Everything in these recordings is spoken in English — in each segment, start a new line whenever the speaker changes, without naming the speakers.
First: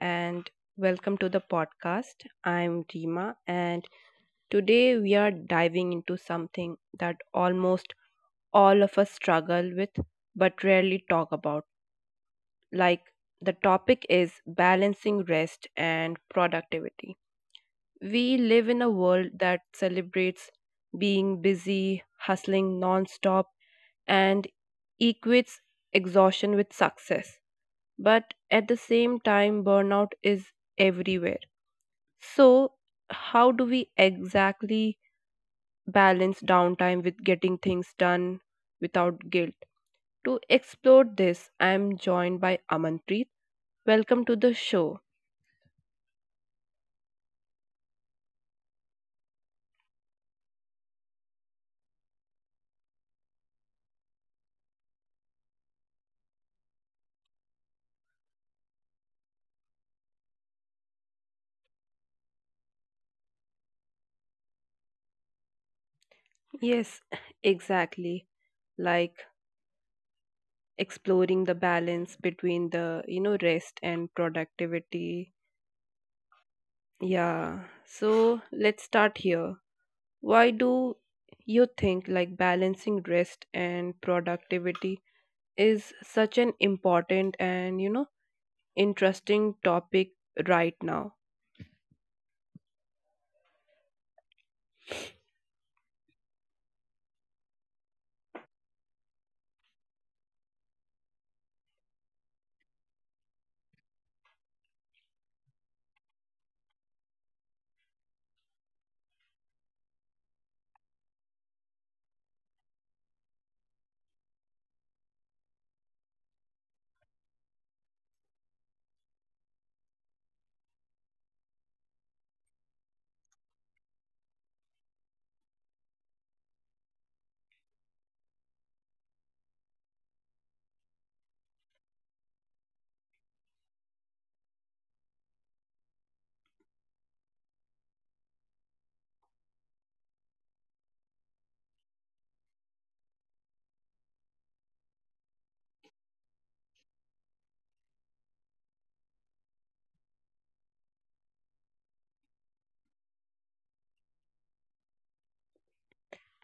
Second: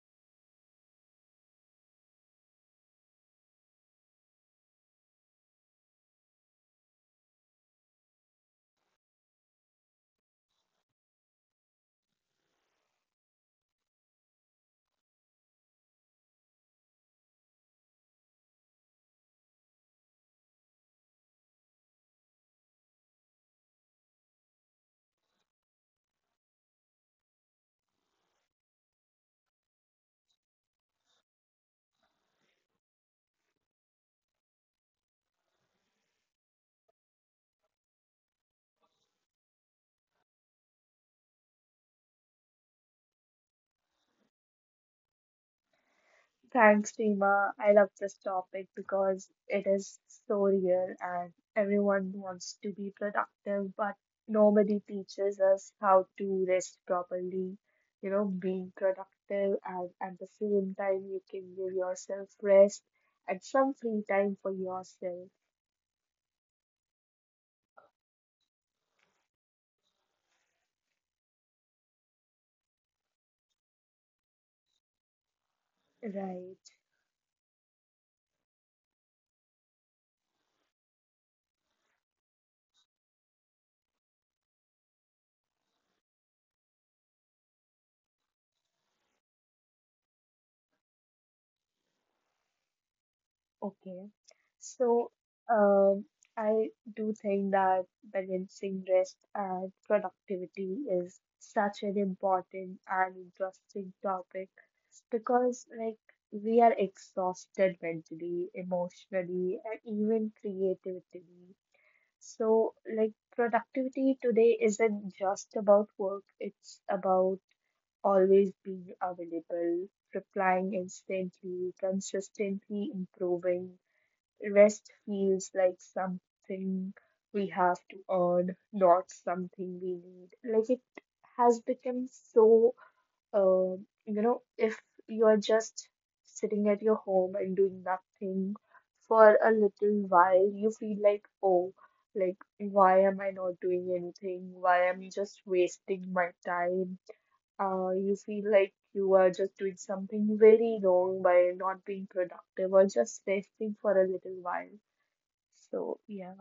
and welcome to the podcast. I'm Rima, and today we are diving into something that almost all of us struggle with but rarely talk about. Like, the topic is balancing rest and productivity. We live in a world that celebrates being busy, hustling nonstop, and equates exhaustion with success, but at the same time burnout is everywhere. So how do we exactly balance downtime with getting things done without guilt? To explore this, I am joined by Amanpreet. Welcome to the show.
Thanks, Seema. I love this topic because it is so real and everyone wants to be productive, but nobody teaches us how to rest properly. You know, being productive and at the same time, you can give yourself rest and some free time for yourself.
Yes, exactly. Like exploring the balance between the rest and productivity.
Right.
Yeah, so let's start here. Why do you think balancing rest and productivity is such an important and, interesting topic right now?
Okay. So, um, I do think that balancing rest and productivity is such an important and interesting topic because, like, we are exhausted mentally, emotionally, and even creatively. So, like, productivity today isn't just about work, it's about always being available, replying instantly, consistently improving. Rest feels like something we have to earn, not something we need. Like it has become so, uh, you know, if you're just sitting at your home and doing nothing for a little while, you feel like, oh, like why am I not doing anything? Why am I just wasting my time? You feel like you are just doing something very wrong by not being productive or just resting for a little while. So yeah,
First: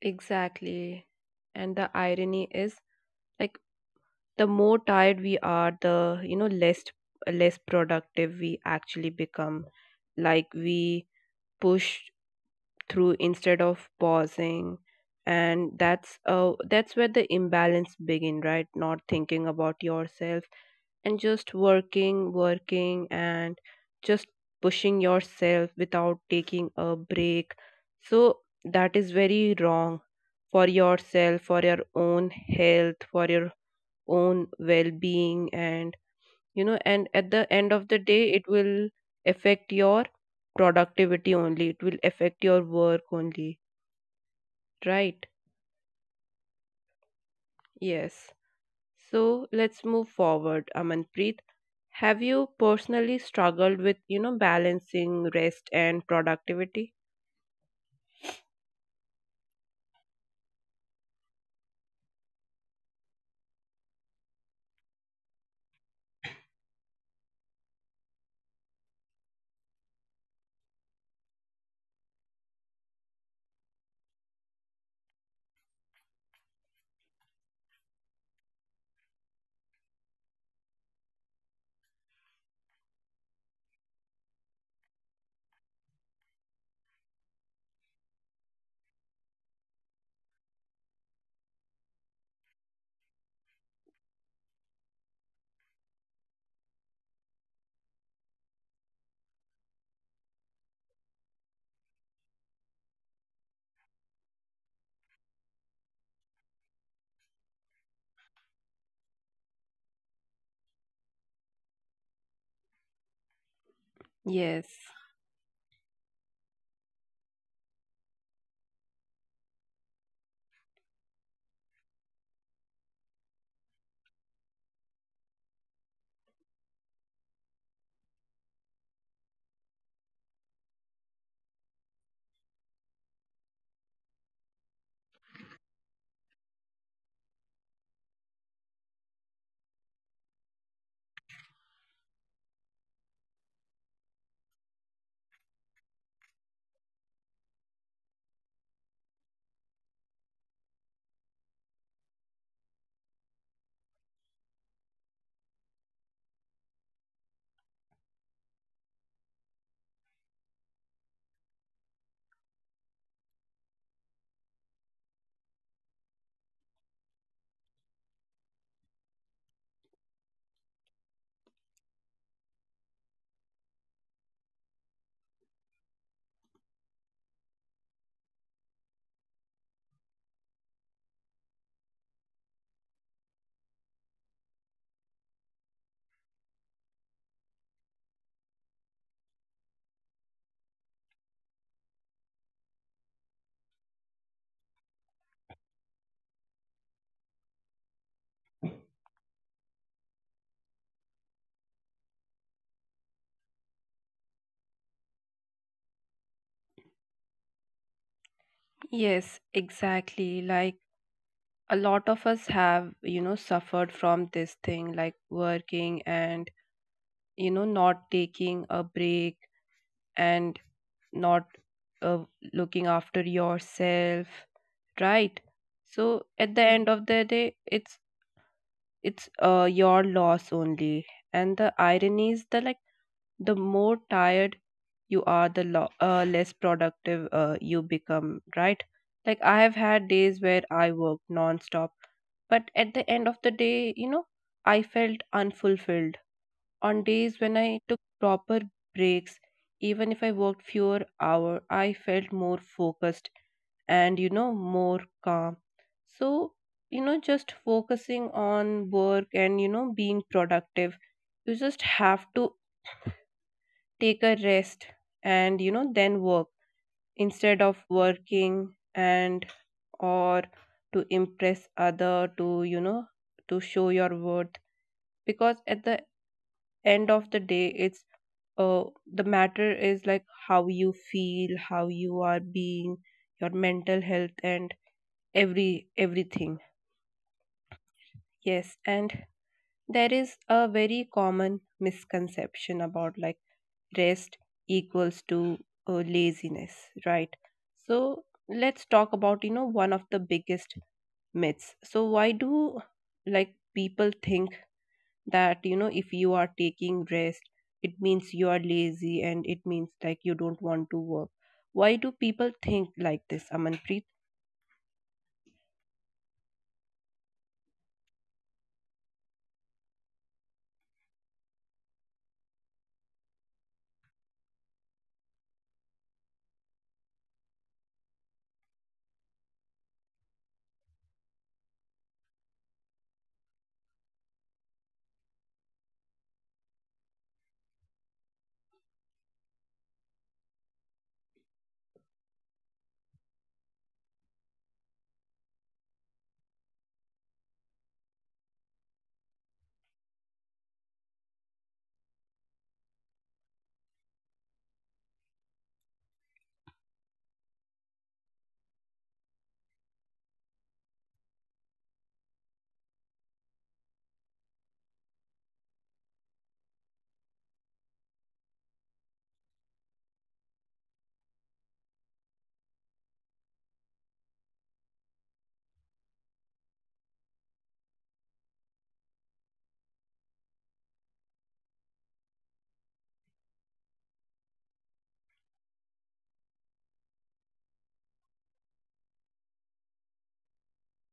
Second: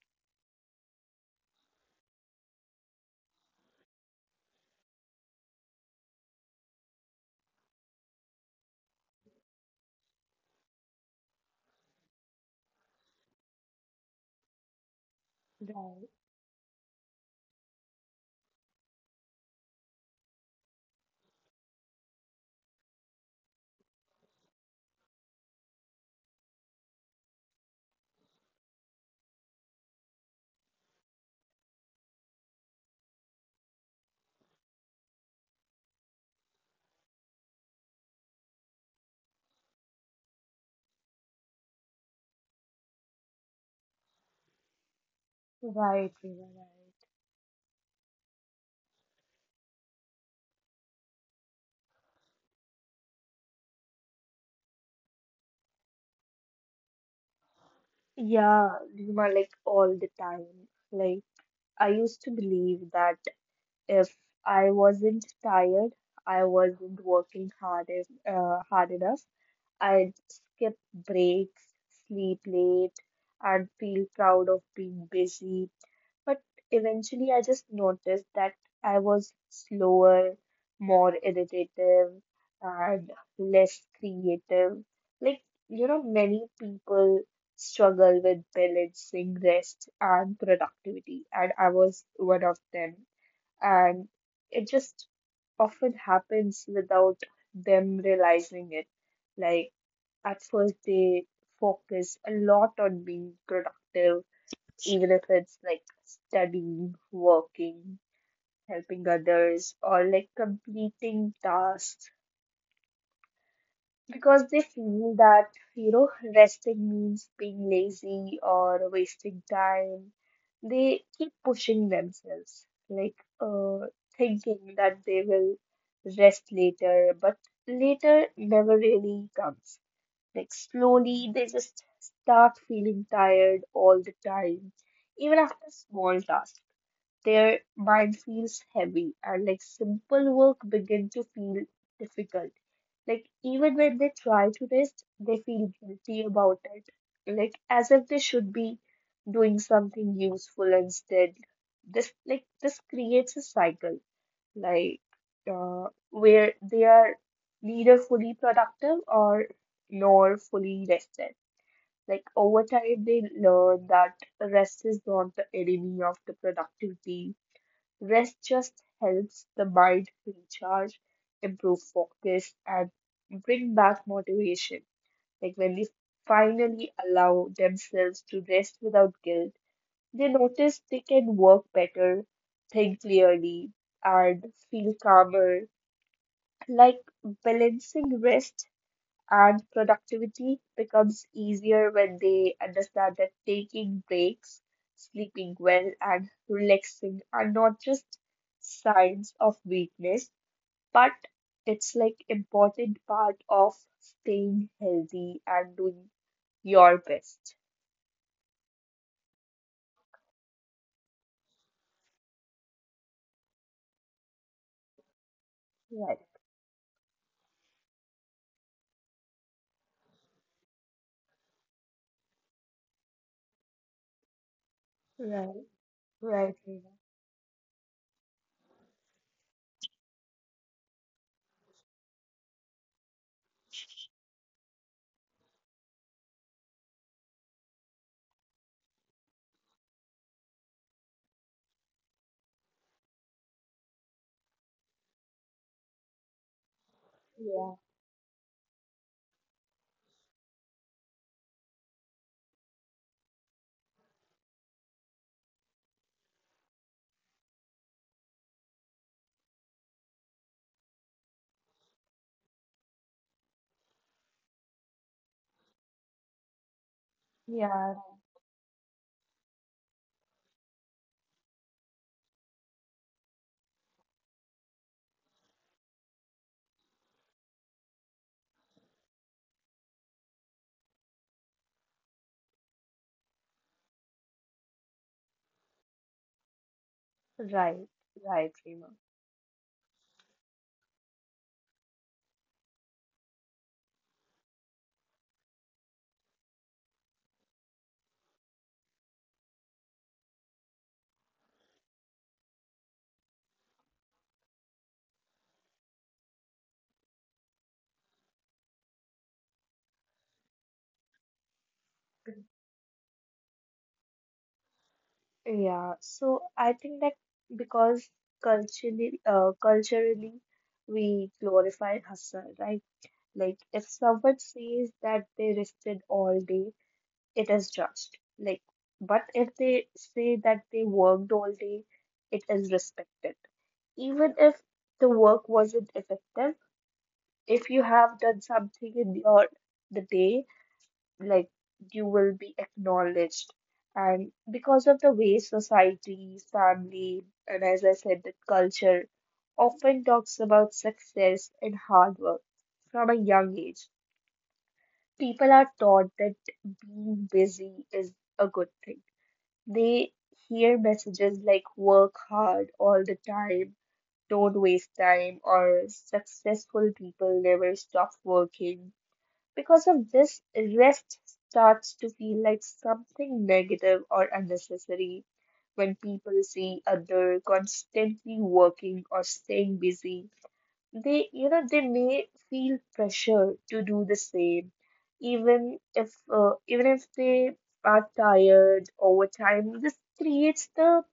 Exactly. And the irony is, like the more tired we are, the, less productive we actually become. Like we push through instead of pausing, and
right,
that's where the imbalance begin, right? Not thinking about yourself and just working, working, and just pushing yourself without taking a break. So that is very wrong for yourself, for your own health, for your own well being, and, and at the end of the day, it will affect your productivity only, it will affect your work only, right?
right, Reema, right.
Yes. So let's move forward, Amanpreet. Have you personally struggled with, you know, balancing rest and productivity?
Yeah, Reema, like all the time. Like I used to believe that if I wasn't tired, I wasn't working hard if, hard enough, I'd skip breaks, sleep late, and feel proud of being busy. But eventually, I just noticed that I was slower, more irritative, and less creative. Like, you know, many people struggle with balancing rest and productivity, and I was one of them. And it just often happens without them realizing it. Like, at first, they focus a lot on being productive even if it's like studying, working, helping others, or like completing tasks because they
Yes,
feel that, you know, resting means being lazy or wasting time. They keep pushing themselves, like thinking that they will rest later, but later never really comes. Like slowly, they just start feeling tired all the time, even after small tasks their mind feels heavy and like simple work begin to feel difficult. Like even when they try to rest, they feel guilty about it. Like as if they should be doing something useful instead. This creates a cycle like where they are neither fully productive or nor fully rested. Like over time, they learn that rest is not the enemy of the productivity. Rest just helps the mind recharge, improve focus, and bring back motivation. Like when they finally allow themselves to rest without guilt, they notice they can work better, think clearly, and feel calmer. Like balancing rest and productivity becomes easier when they understand that taking breaks, sleeping well, and relaxing are not just signs of weakness, but it's like important part of staying healthy and doing your best.
yes, exactly. Like a lot of us have, you know, suffered from this thing, like working
Right,
and, you know, not taking a break and not, uh, looking after yourself, right?
Right,
So
right,
at the
Rima.
end of the day, it's it's your loss only. And the irony is that, the more tired you are, the less productive you become, right? Like I have had days where I worked non-stop, but at the end of the day, you know, I felt unfulfilled. On days when
Yeah,
I took proper breaks, even if I worked fewer hours, I felt more focused and, you know, more calm. So, you know, just focusing on work and, you know, being productive, you just have to take a rest and, you know, then work instead of
yeah,
working and or to impress other, to you know, to show your worth. Because at the end of the day, it's uh, the matter is like how you feel, how you are being, your mental health, and everything.
right, right,
Yes,
Rima.
and there is a very common misconception about, rest equals to laziness, right? So let's talk about, you know, one of the biggest myths. So why do people think that, you know, if you are taking rest, it means you are lazy, and it means like you don't want to work? Why do people think like this, Amanpreet?
Yeah, so I think that because culturally, we glorify hustle, right? Like if someone says that they rested all day, it is judged. Like, but if they say that they worked all day, it is respected. Even if the work wasn't effective, if you have done something in your the day like you will be acknowledged. And because of the way society, family, and as I said, the culture often talks about success and hard work from a young age. People are taught that being busy is a good thing. They hear messages like work hard all the time, don't waste time, or successful people never stop working. Because of this, rest starts to feel like something negative or unnecessary when people see other constantly working or staying busy. They, you know, they may feel pressure to do the same, even if they are tired over time. This creates the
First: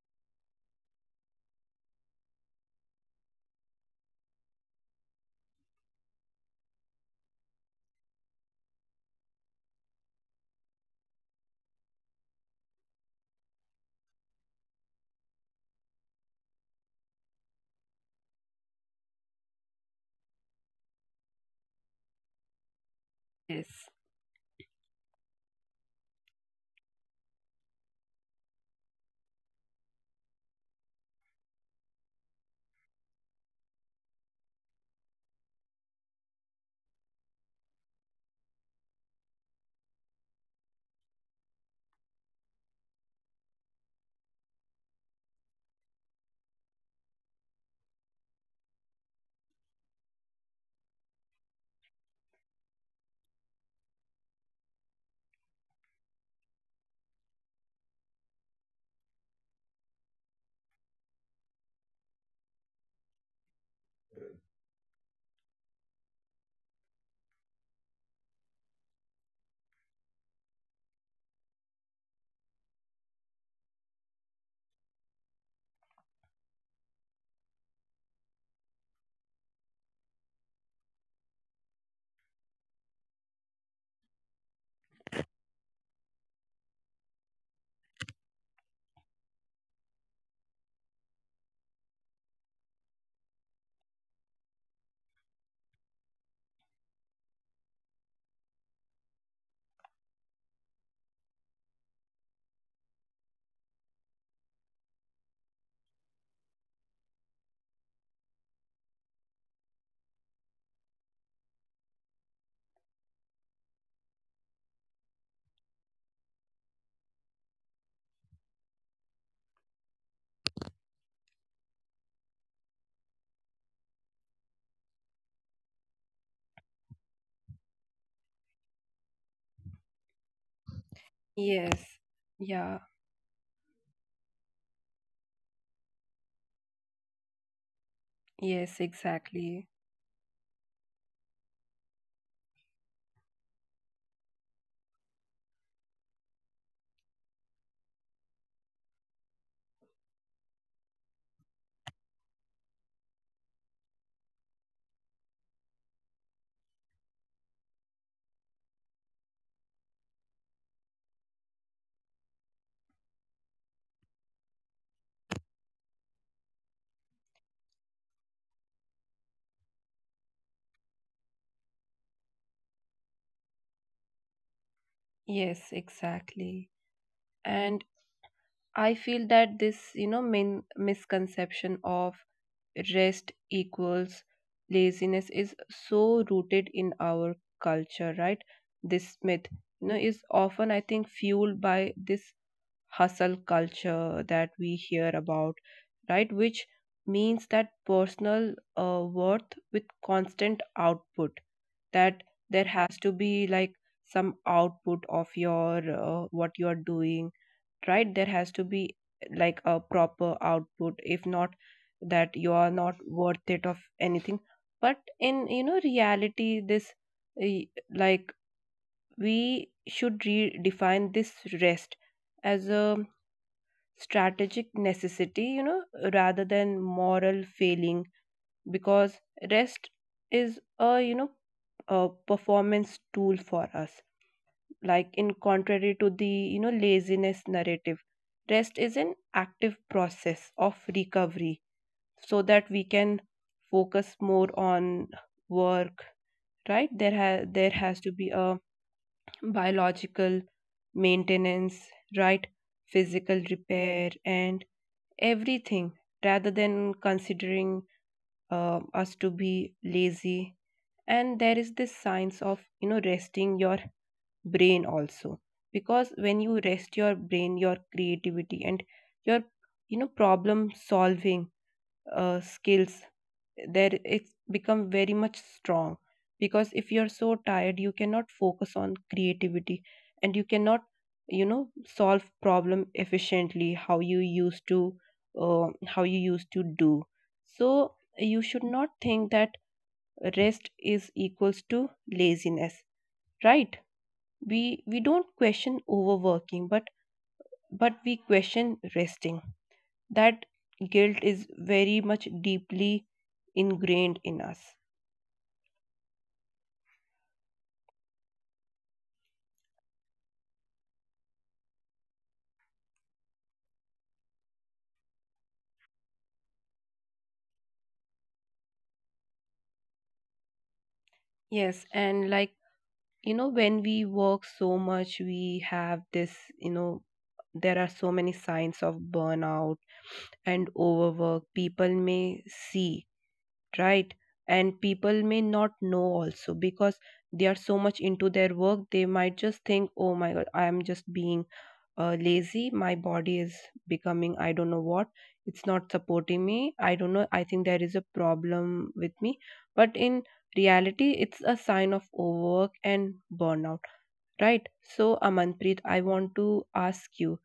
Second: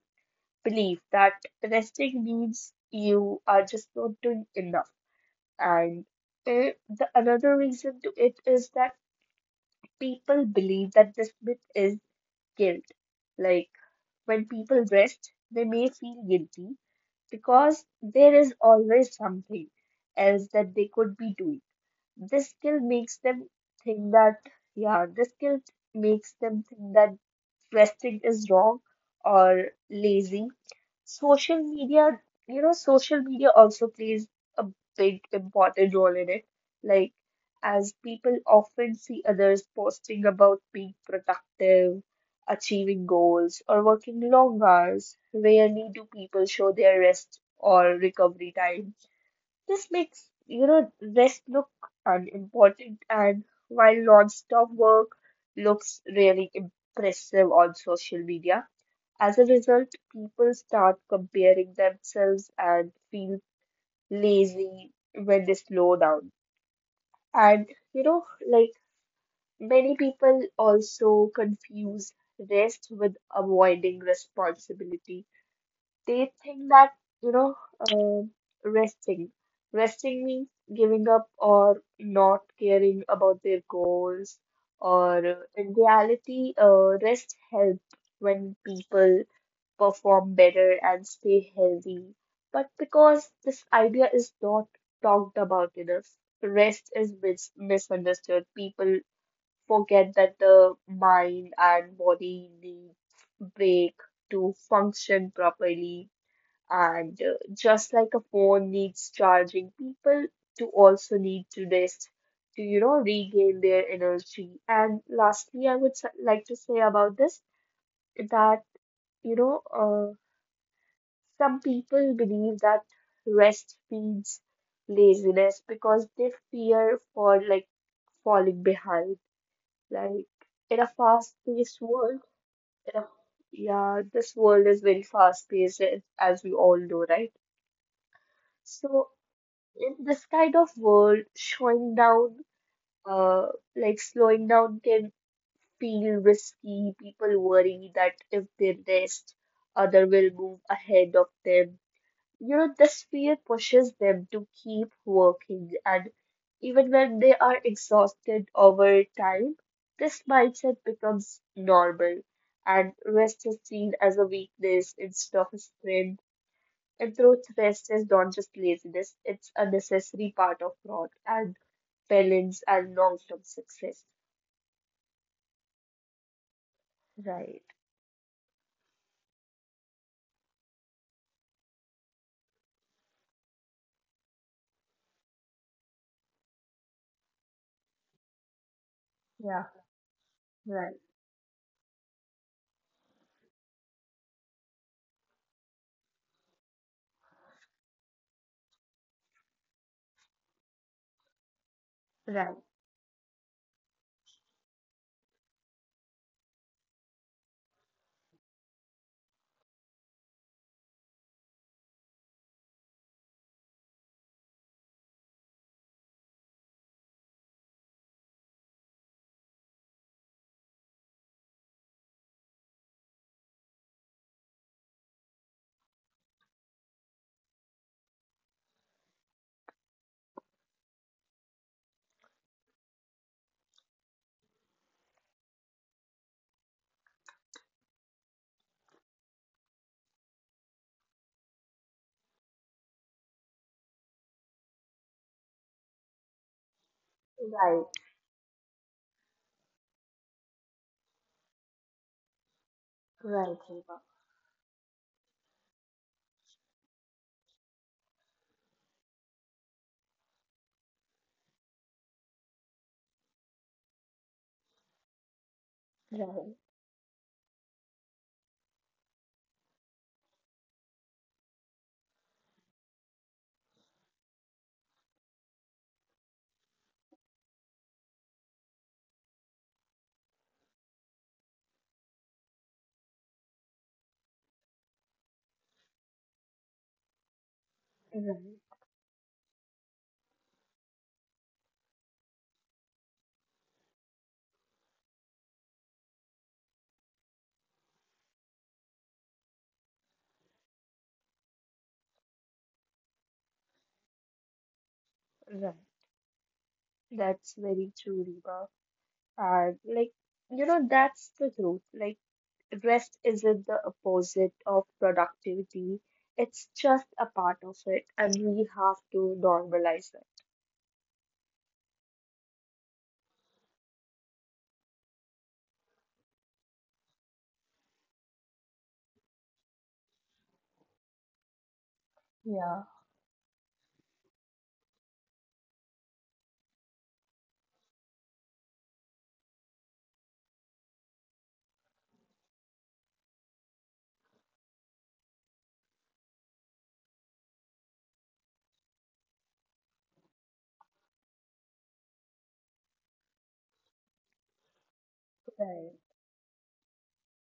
belief that resting means you are just not doing enough, and the another reason to it is that people believe that this myth is guilt. Like when people rest, they may feel guilty because there is always something else that they could be doing. This skill makes them
Yes.
think that, yeah, this skill makes them think that resting is wrong or lazy. Social media, you know, social media also plays a big important role in it. Like, as people often see others posting about being productive, achieving goals, or working long hours, rarely do people show their rest or recovery time. This makes, you know, rest look unimportant, and while non-stop work looks really impressive on social media. As a result, people start comparing themselves and feel lazy when they slow down. And, you know, like many people also confuse rest with avoiding responsibility. They think that, you know, um resting resting means giving up or not caring about their goals, or in reality rest helps when people perform better and stay healthy. But because this idea is not talked about enough, rest is misunderstood. People forget that the mind and body need break to function properly, and just like a phone needs charging, people do also need to rest to, you know, regain their energy. And lastly, I would like to say about this that, you know, some people believe that rest feeds laziness because they fear for like falling behind. Like in a fast-paced
Yes.
world,
Yeah.
in a, yeah, this world is very fast-paced as we all know, right?
Yes,
So
exactly.
in this kind of world, uh, slowing down can feel risky. People worry that if they rest, other will move ahead of them. You know, this fear pushes them to keep working, and even when they are exhausted over time, this mindset becomes normal, and rest is seen as a weakness instead of a strength, and through rest is not just laziness, it's a necessary part of growth and balance and long term success.
Yes, exactly.
Right.
And I feel that this, you know, misconception of rest equals laziness is so rooted in our culture, right? This myth,
Yeah.
you know, is often, I
Right.
think, fueled by this hustle culture that we hear about, right? Which means that personal, worth with constant output, that
Right.
there has to be some output of your, what you are doing, right? There has to be a proper output, if not, that you are not worth it of anything. But in, you know, reality, this, uh, like we should redefine this rest as a strategic necessity, you know, rather than moral failing. Because rest is a, you know, a performance tool for us. Like in contrary to the, you know, laziness narrative, rest is an active process of recovery so that we can focus more on work, right? There there
Right,
has to be a biological maintenance, right? Physical
right, Reba.
repair and everything, rather than considering us to be lazy. And there is this science of, you know, resting your brain also, because when
Right.
you rest your brain, your creativity and your, you know, problem solving skills, there it's become very much strong. Because if you're so tired, you cannot focus on creativity, and you cannot, you know, solve problem efficiently how you used to, uh, how you used to do. So
Right.
you should not think that rest is equals to laziness, right? We don't question overworking, but we question resting. That guilt is very much deeply ingrained in us.
Right. That's very true, Reba. And like, you know, that's the truth. Like, rest isn't the opposite of productivity. It's just a part of it, and we have to normalize it.
Yes, and like, you know, when we work so much, we have this, you know, there are so many signs of burnout and overwork people may
Yeah.
see, right? And people may not know also, because they are so much into their work, they might just think, oh my God, I am just being, lazy. My body is becoming, I don't know what, it's not supporting me, I don't know, I think there is a problem with me. But in reality, it's a sign of overwork and burnout, right? So, Amanpreet,
Right.
I want to ask you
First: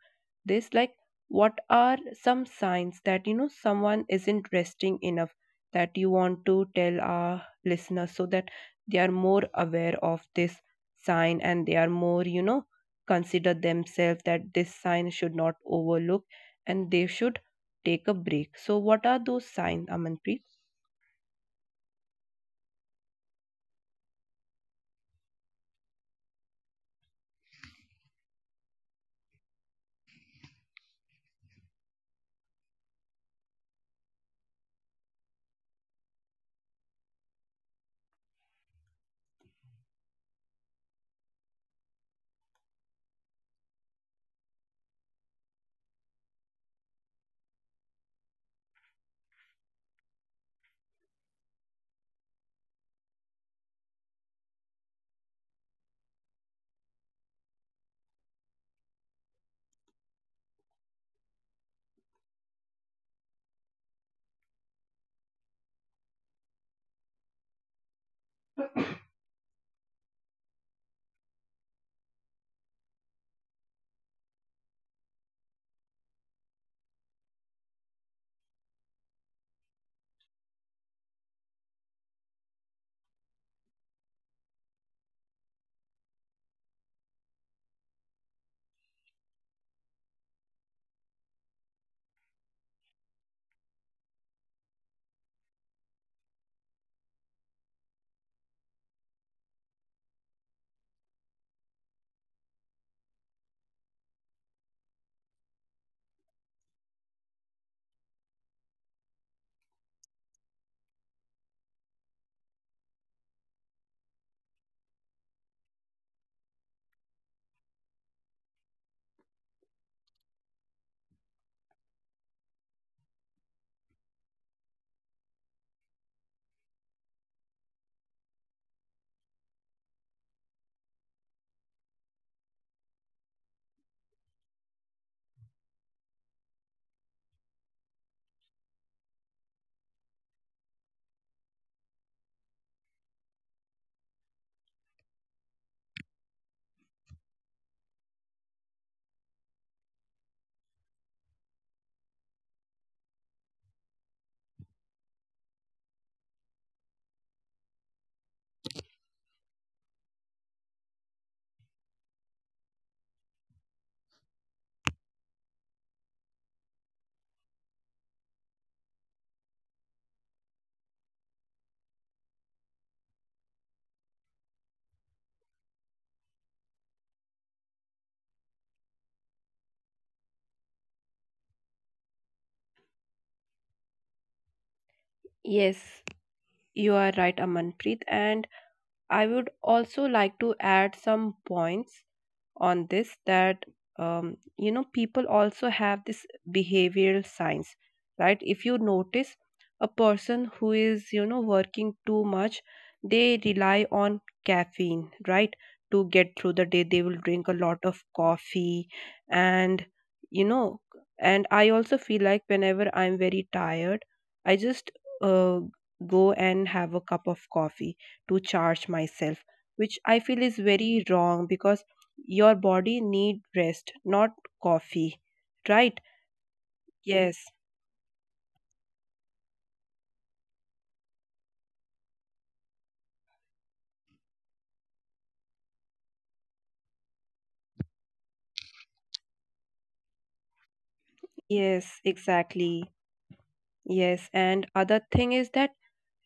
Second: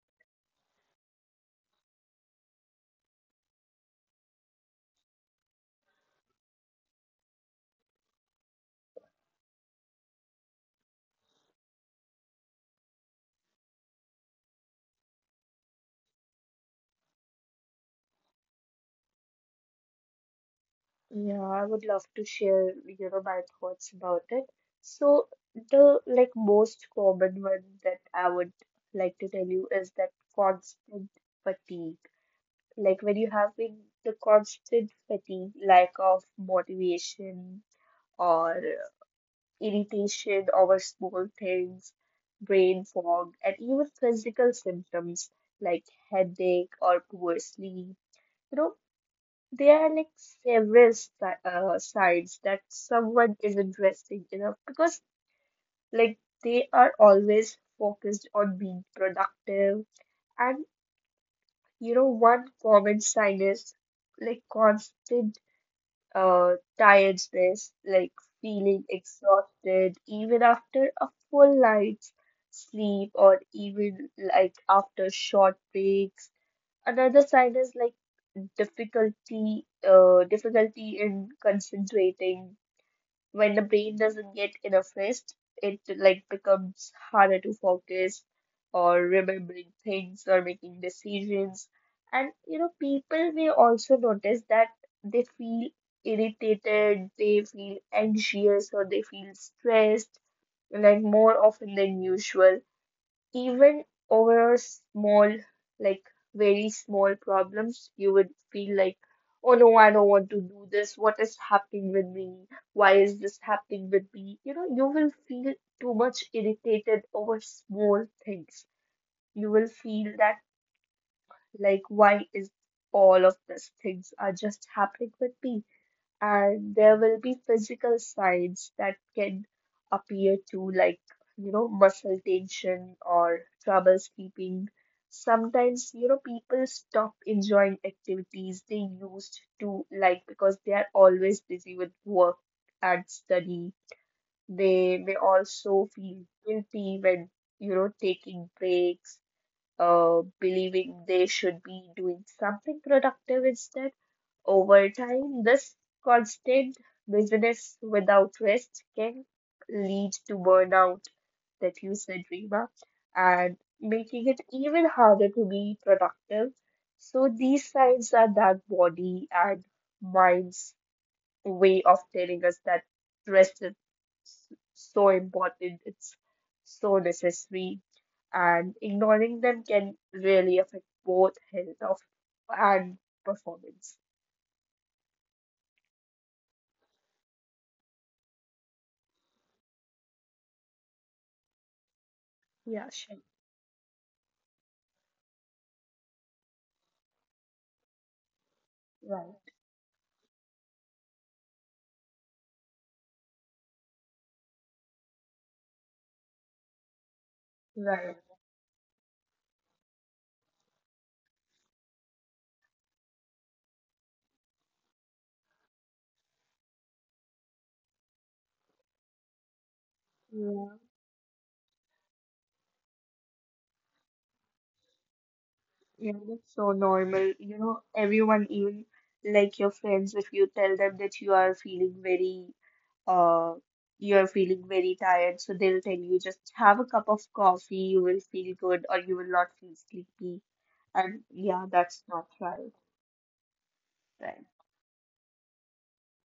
this, like, what are some signs that, you know, someone isn't resting enough, that you want to tell our listeners, so that they are more aware of this sign, and they are more, you know, consider themselves that this sign should not overlook, and they should take a break. So what are those signs, Amanpreet?
Yeah, I would love to share, you know, my thoughts about it. So the like most common one that I would like to tell you is that constant fatigue. Like when you having the constant fatigue, lack of motivation or irritation over small things, brain fog, and even physical symptoms like headache or poor sleep. You know, there are like several sides that someone is interested in because like they are always focused on being productive, and you know one common sign is like constant uh tiredness, like feeling exhausted even after a full night's sleep or even like after short breaks. Another sign is like difficulty in concentrating. When the brain doesn't get enough rest, it like becomes harder to focus or remembering things or making decisions. And you know people may also notice that they feel irritated, they feel anxious, or they feel stressed like more often than usual, even over small, like very small problems. You would feel like, oh no, I don't want to do this. What is happening with me? Why is this happening with me? You know, you will feel too much irritated over small things. You will feel that, like, why is all of these things are just happening with me? And there will be physical signs that can appear too, like you know muscle tension or trouble sleeping. Sometimes you know people stop enjoying activities they used to like because they are always busy with work and study. They may also feel guilty when you know taking breaks, believing they should be doing something productive instead. Over time, this constant busyness without rest can lead to burnout that you said, Rima, and making it even harder to be productive. So these signs are that body and mind's way of telling us that rest is so important, it's so necessary, and ignoring them can really affect both health of and performance.
Yes, you are right, Amanpreet. And I would also like to add some points on
Yeah,
this,
shit.
that, you know, people also have this behavioral science, right? If you notice
Right,
a person who is, you know, working too much, they rely on caffeine, right, to get through the day. They will drink a lot of
right.
coffee, and, you know, and I also feel like whenever I'm very tired, I just, uh, go and have a cup of coffee to charge myself, which I feel is
Yeah,
very wrong, because your body need rest, not coffee, right?
yeah, that's so normal.
Yes,
You know, everyone, even like your friends, if you tell them that you are feeling very, uh, you are feeling very tired, so they'll tell you just have a cup of coffee, you will feel good, or you will not feel sleepy. And yeah,
yes,
that's not right.
exactly. Yes,
Right.
and other thing is that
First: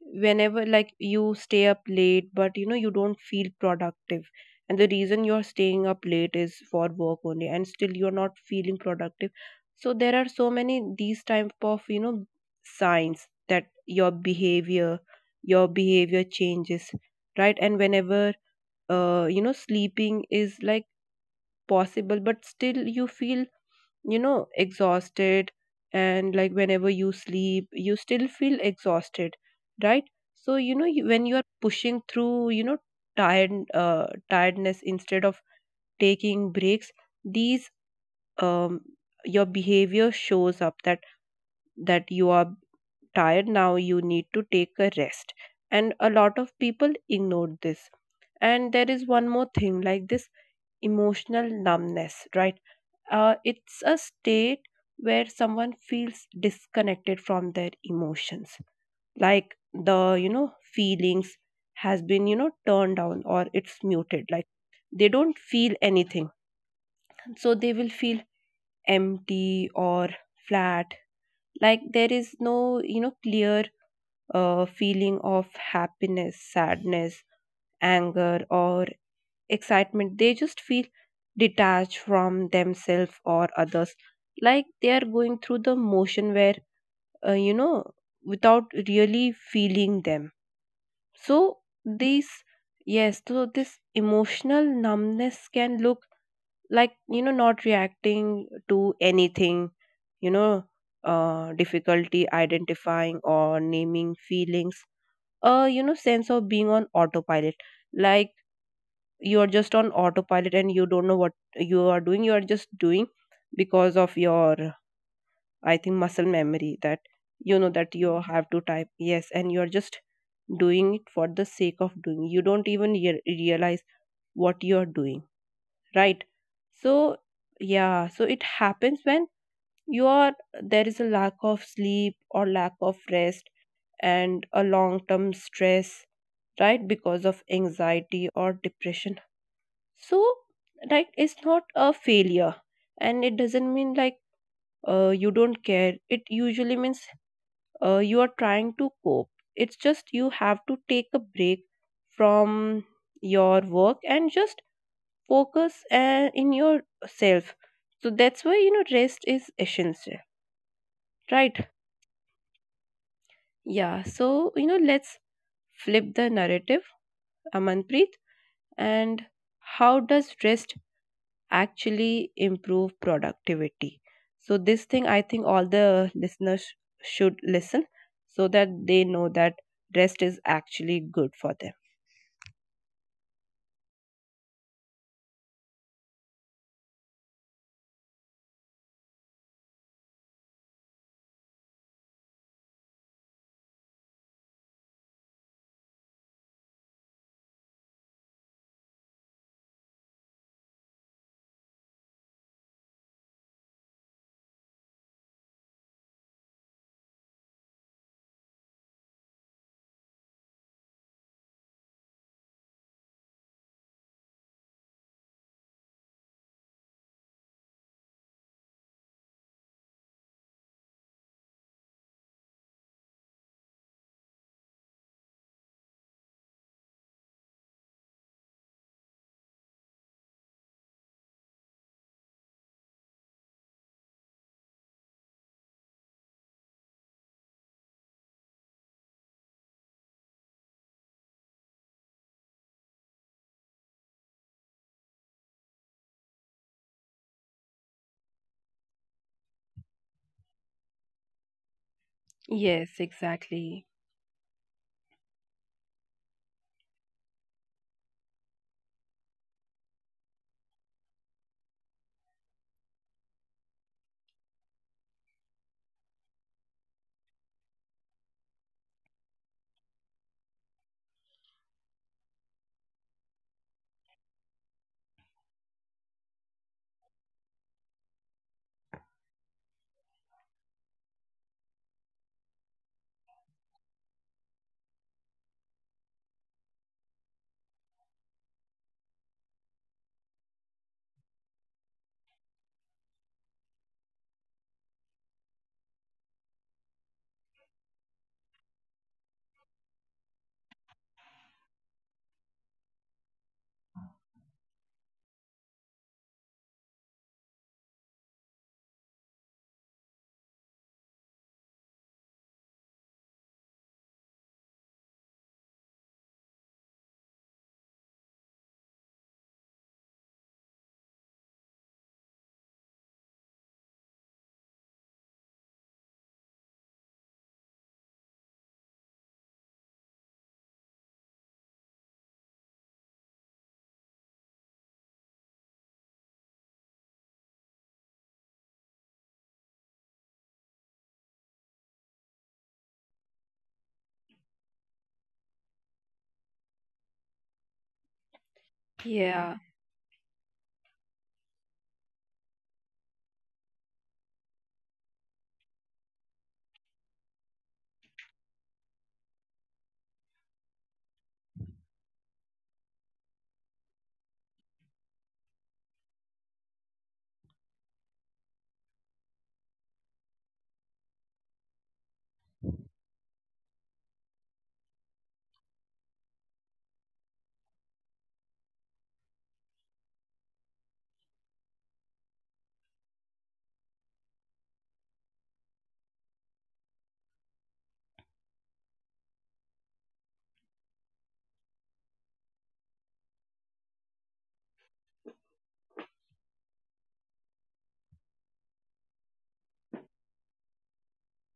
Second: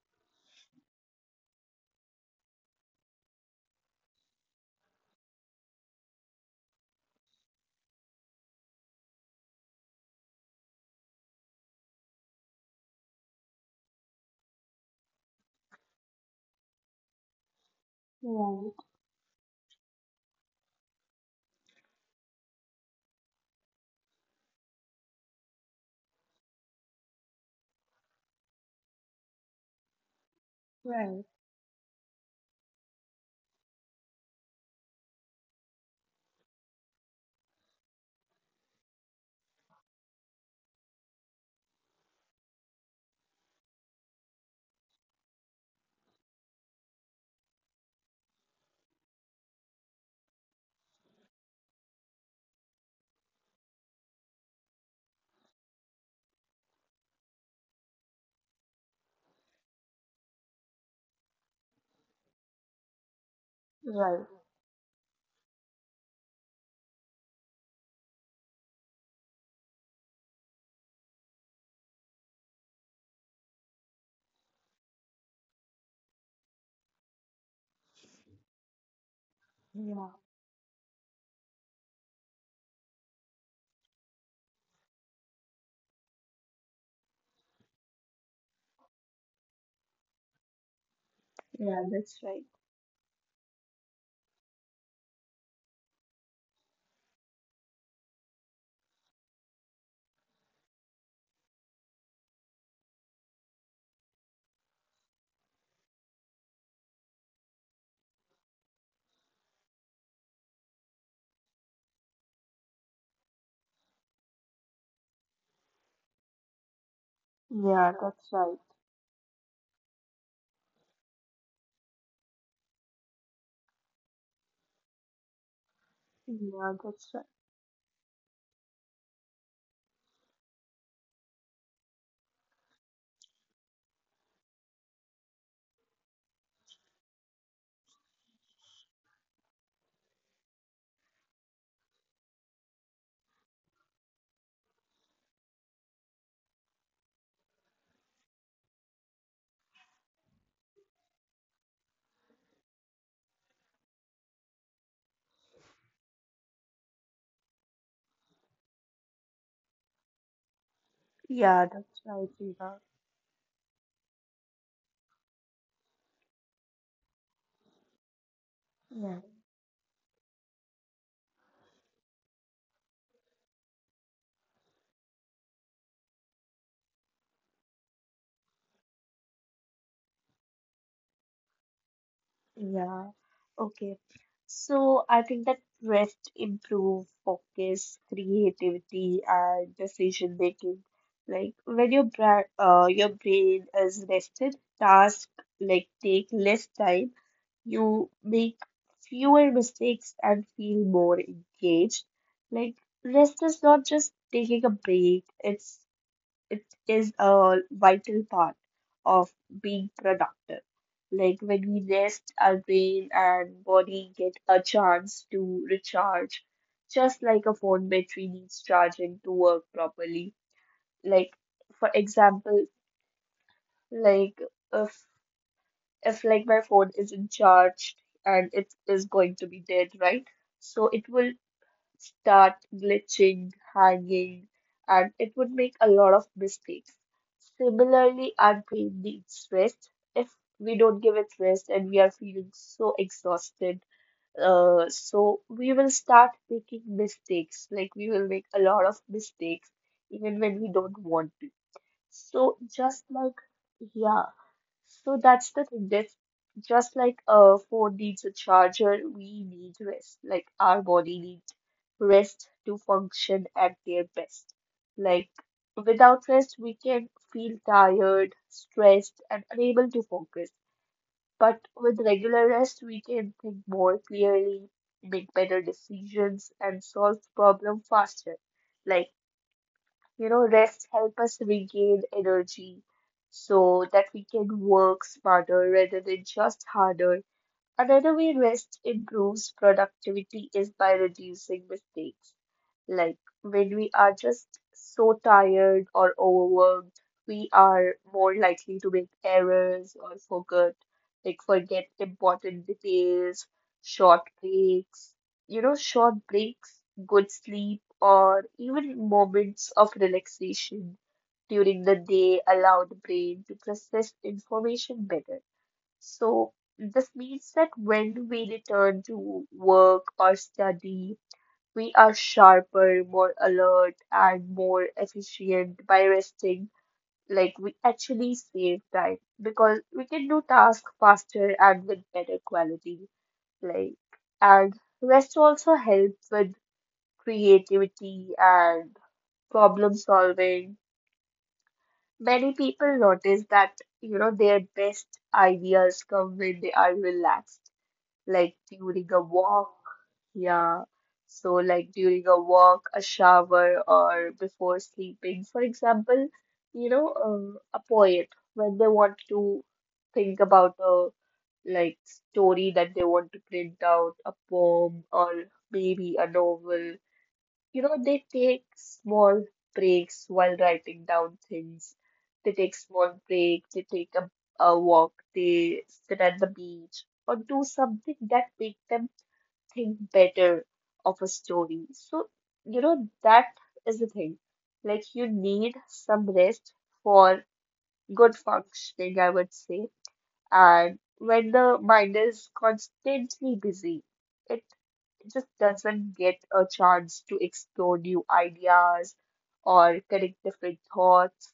whenever, you stay up late, but, you know, you don't feel productive. And the reason you're staying up late is for work only, and still you're not feeling productive. So there are so many these type of, you know, signs that your behavior changes, right? And whenever,
Right,
you know, sleeping is like possible but still you feel, you know, exhausted. And like whenever you sleep, you still feel exhausted, right? So, you know,
right,
when you are pushing through, you know, tired, tiredness instead of taking breaks, these um your behavior shows up that you are tired, now you need to take a rest. And a lot of people ignored this. And there is one more thing like this, emotional numbness, right? It's a state where someone feels disconnected from their emotions, like the, you know, feelings has been, you know, turned down or it's muted.
right.
Like they don't feel anything, so they will feel empty or flat. Like there is no, you know, clear, feeling of happiness, sadness, anger, or
Yeah,
excitement. They just feel detached from themselves or others, like they are going through the motion where, you know, without really feeling them. So,
yeah, that's
these,
right.
yes, so this emotional numbness can look like, you know, not reacting to anything, you know, difficulty identifying or naming feelings, a, you know, sense of being on autopilot. Like, you are just on autopilot and you don't know what you are doing, you are just doing because of your, I think, muscle memory, that, you know, that
Yeah,
you
that's
have
right.
to type yes, and you are just doing it for the sake of doing, you don't even realize what you are doing, right?
Yeah,
So
that's right.
yeah, so it happens when you are, there is a lack of sleep or lack of rest, and a long term stress, right? Because of anxiety or depression. So, right, it's not a failure, and it doesn't mean like, you don't care, it usually means, you are trying to cope. It's just you have to take a break from your work and just focus, in yourself. So that's why, you know, rest is essential,
Yeah,
right?
that's right, Rina.
Yeah, so, you know, let's flip the narrative, Amanpreet,
Yeah.
and how does rest actually improve productivity? So this thing, I think all the listeners should listen, so that they know that rest is actually good for them.
Yeah. Okay. So I think that rest improve focus, creativity, and decision making. Like when your bra your brain is rested, task like take less time. You make fewer mistakes and feel more engaged. Like rest is not just taking a break. It is a vital part of being productive. Like when we rest, our brain and body get a chance to recharge, just like a phone battery needs charging to work properly. Like for example, like if if like my phone isn't charged and it is going to be dead, right? So it will start glitching, hanging, and it would make a lot of mistakes. Similarly, our brain needs rest. If we don't give it rest and we are feeling so exhausted, so we will start making mistakes. Like we will make a lot of mistakes even when we don't want to. So
Yes,
just like
exactly.
Yeah, so that's the thing. That's just like a phone needs a charger, we need rest. Like our body needs rest to function at their best. Like without rest, we can feel tired, stressed, and unable to focus. But with regular rest, we can think more clearly, make better decisions, and solve problem faster. Like, rest help us regain energy so that we can work smarter rather than just harder. Another way rest improves productivity is by reducing mistakes. Like when we are just so tired or overworked, we are more likely to make errors or forget, like forget important details, short breaks, short breaks, good sleep, or even moments of relaxation during the day allow the brain to process information better. So this means that when we return to work or study, we are sharper, more alert, and more efficient by resting. Like we actually save time because we can do tasks faster and with better quality. Like, and rest also helps with creativity and problem solving. Many people notice that, you know, their best ideas come when they are relaxed, like during a
Yeah.
walk. Yeah. So, like during a walk, a shower, or before sleeping. For example, a poet, when they want to think about a, like, story that they want to print out, a poem, or maybe a novel, they take small breaks while writing down things. They take small breaks, they take a walk, they sit at the beach or do something that make them think better of a story. So, you know, that is the thing. Like, you need some rest for good functioning, I would say. And when the mind is constantly busy, it just doesn't get a chance to explore new ideas or connect different thoughts.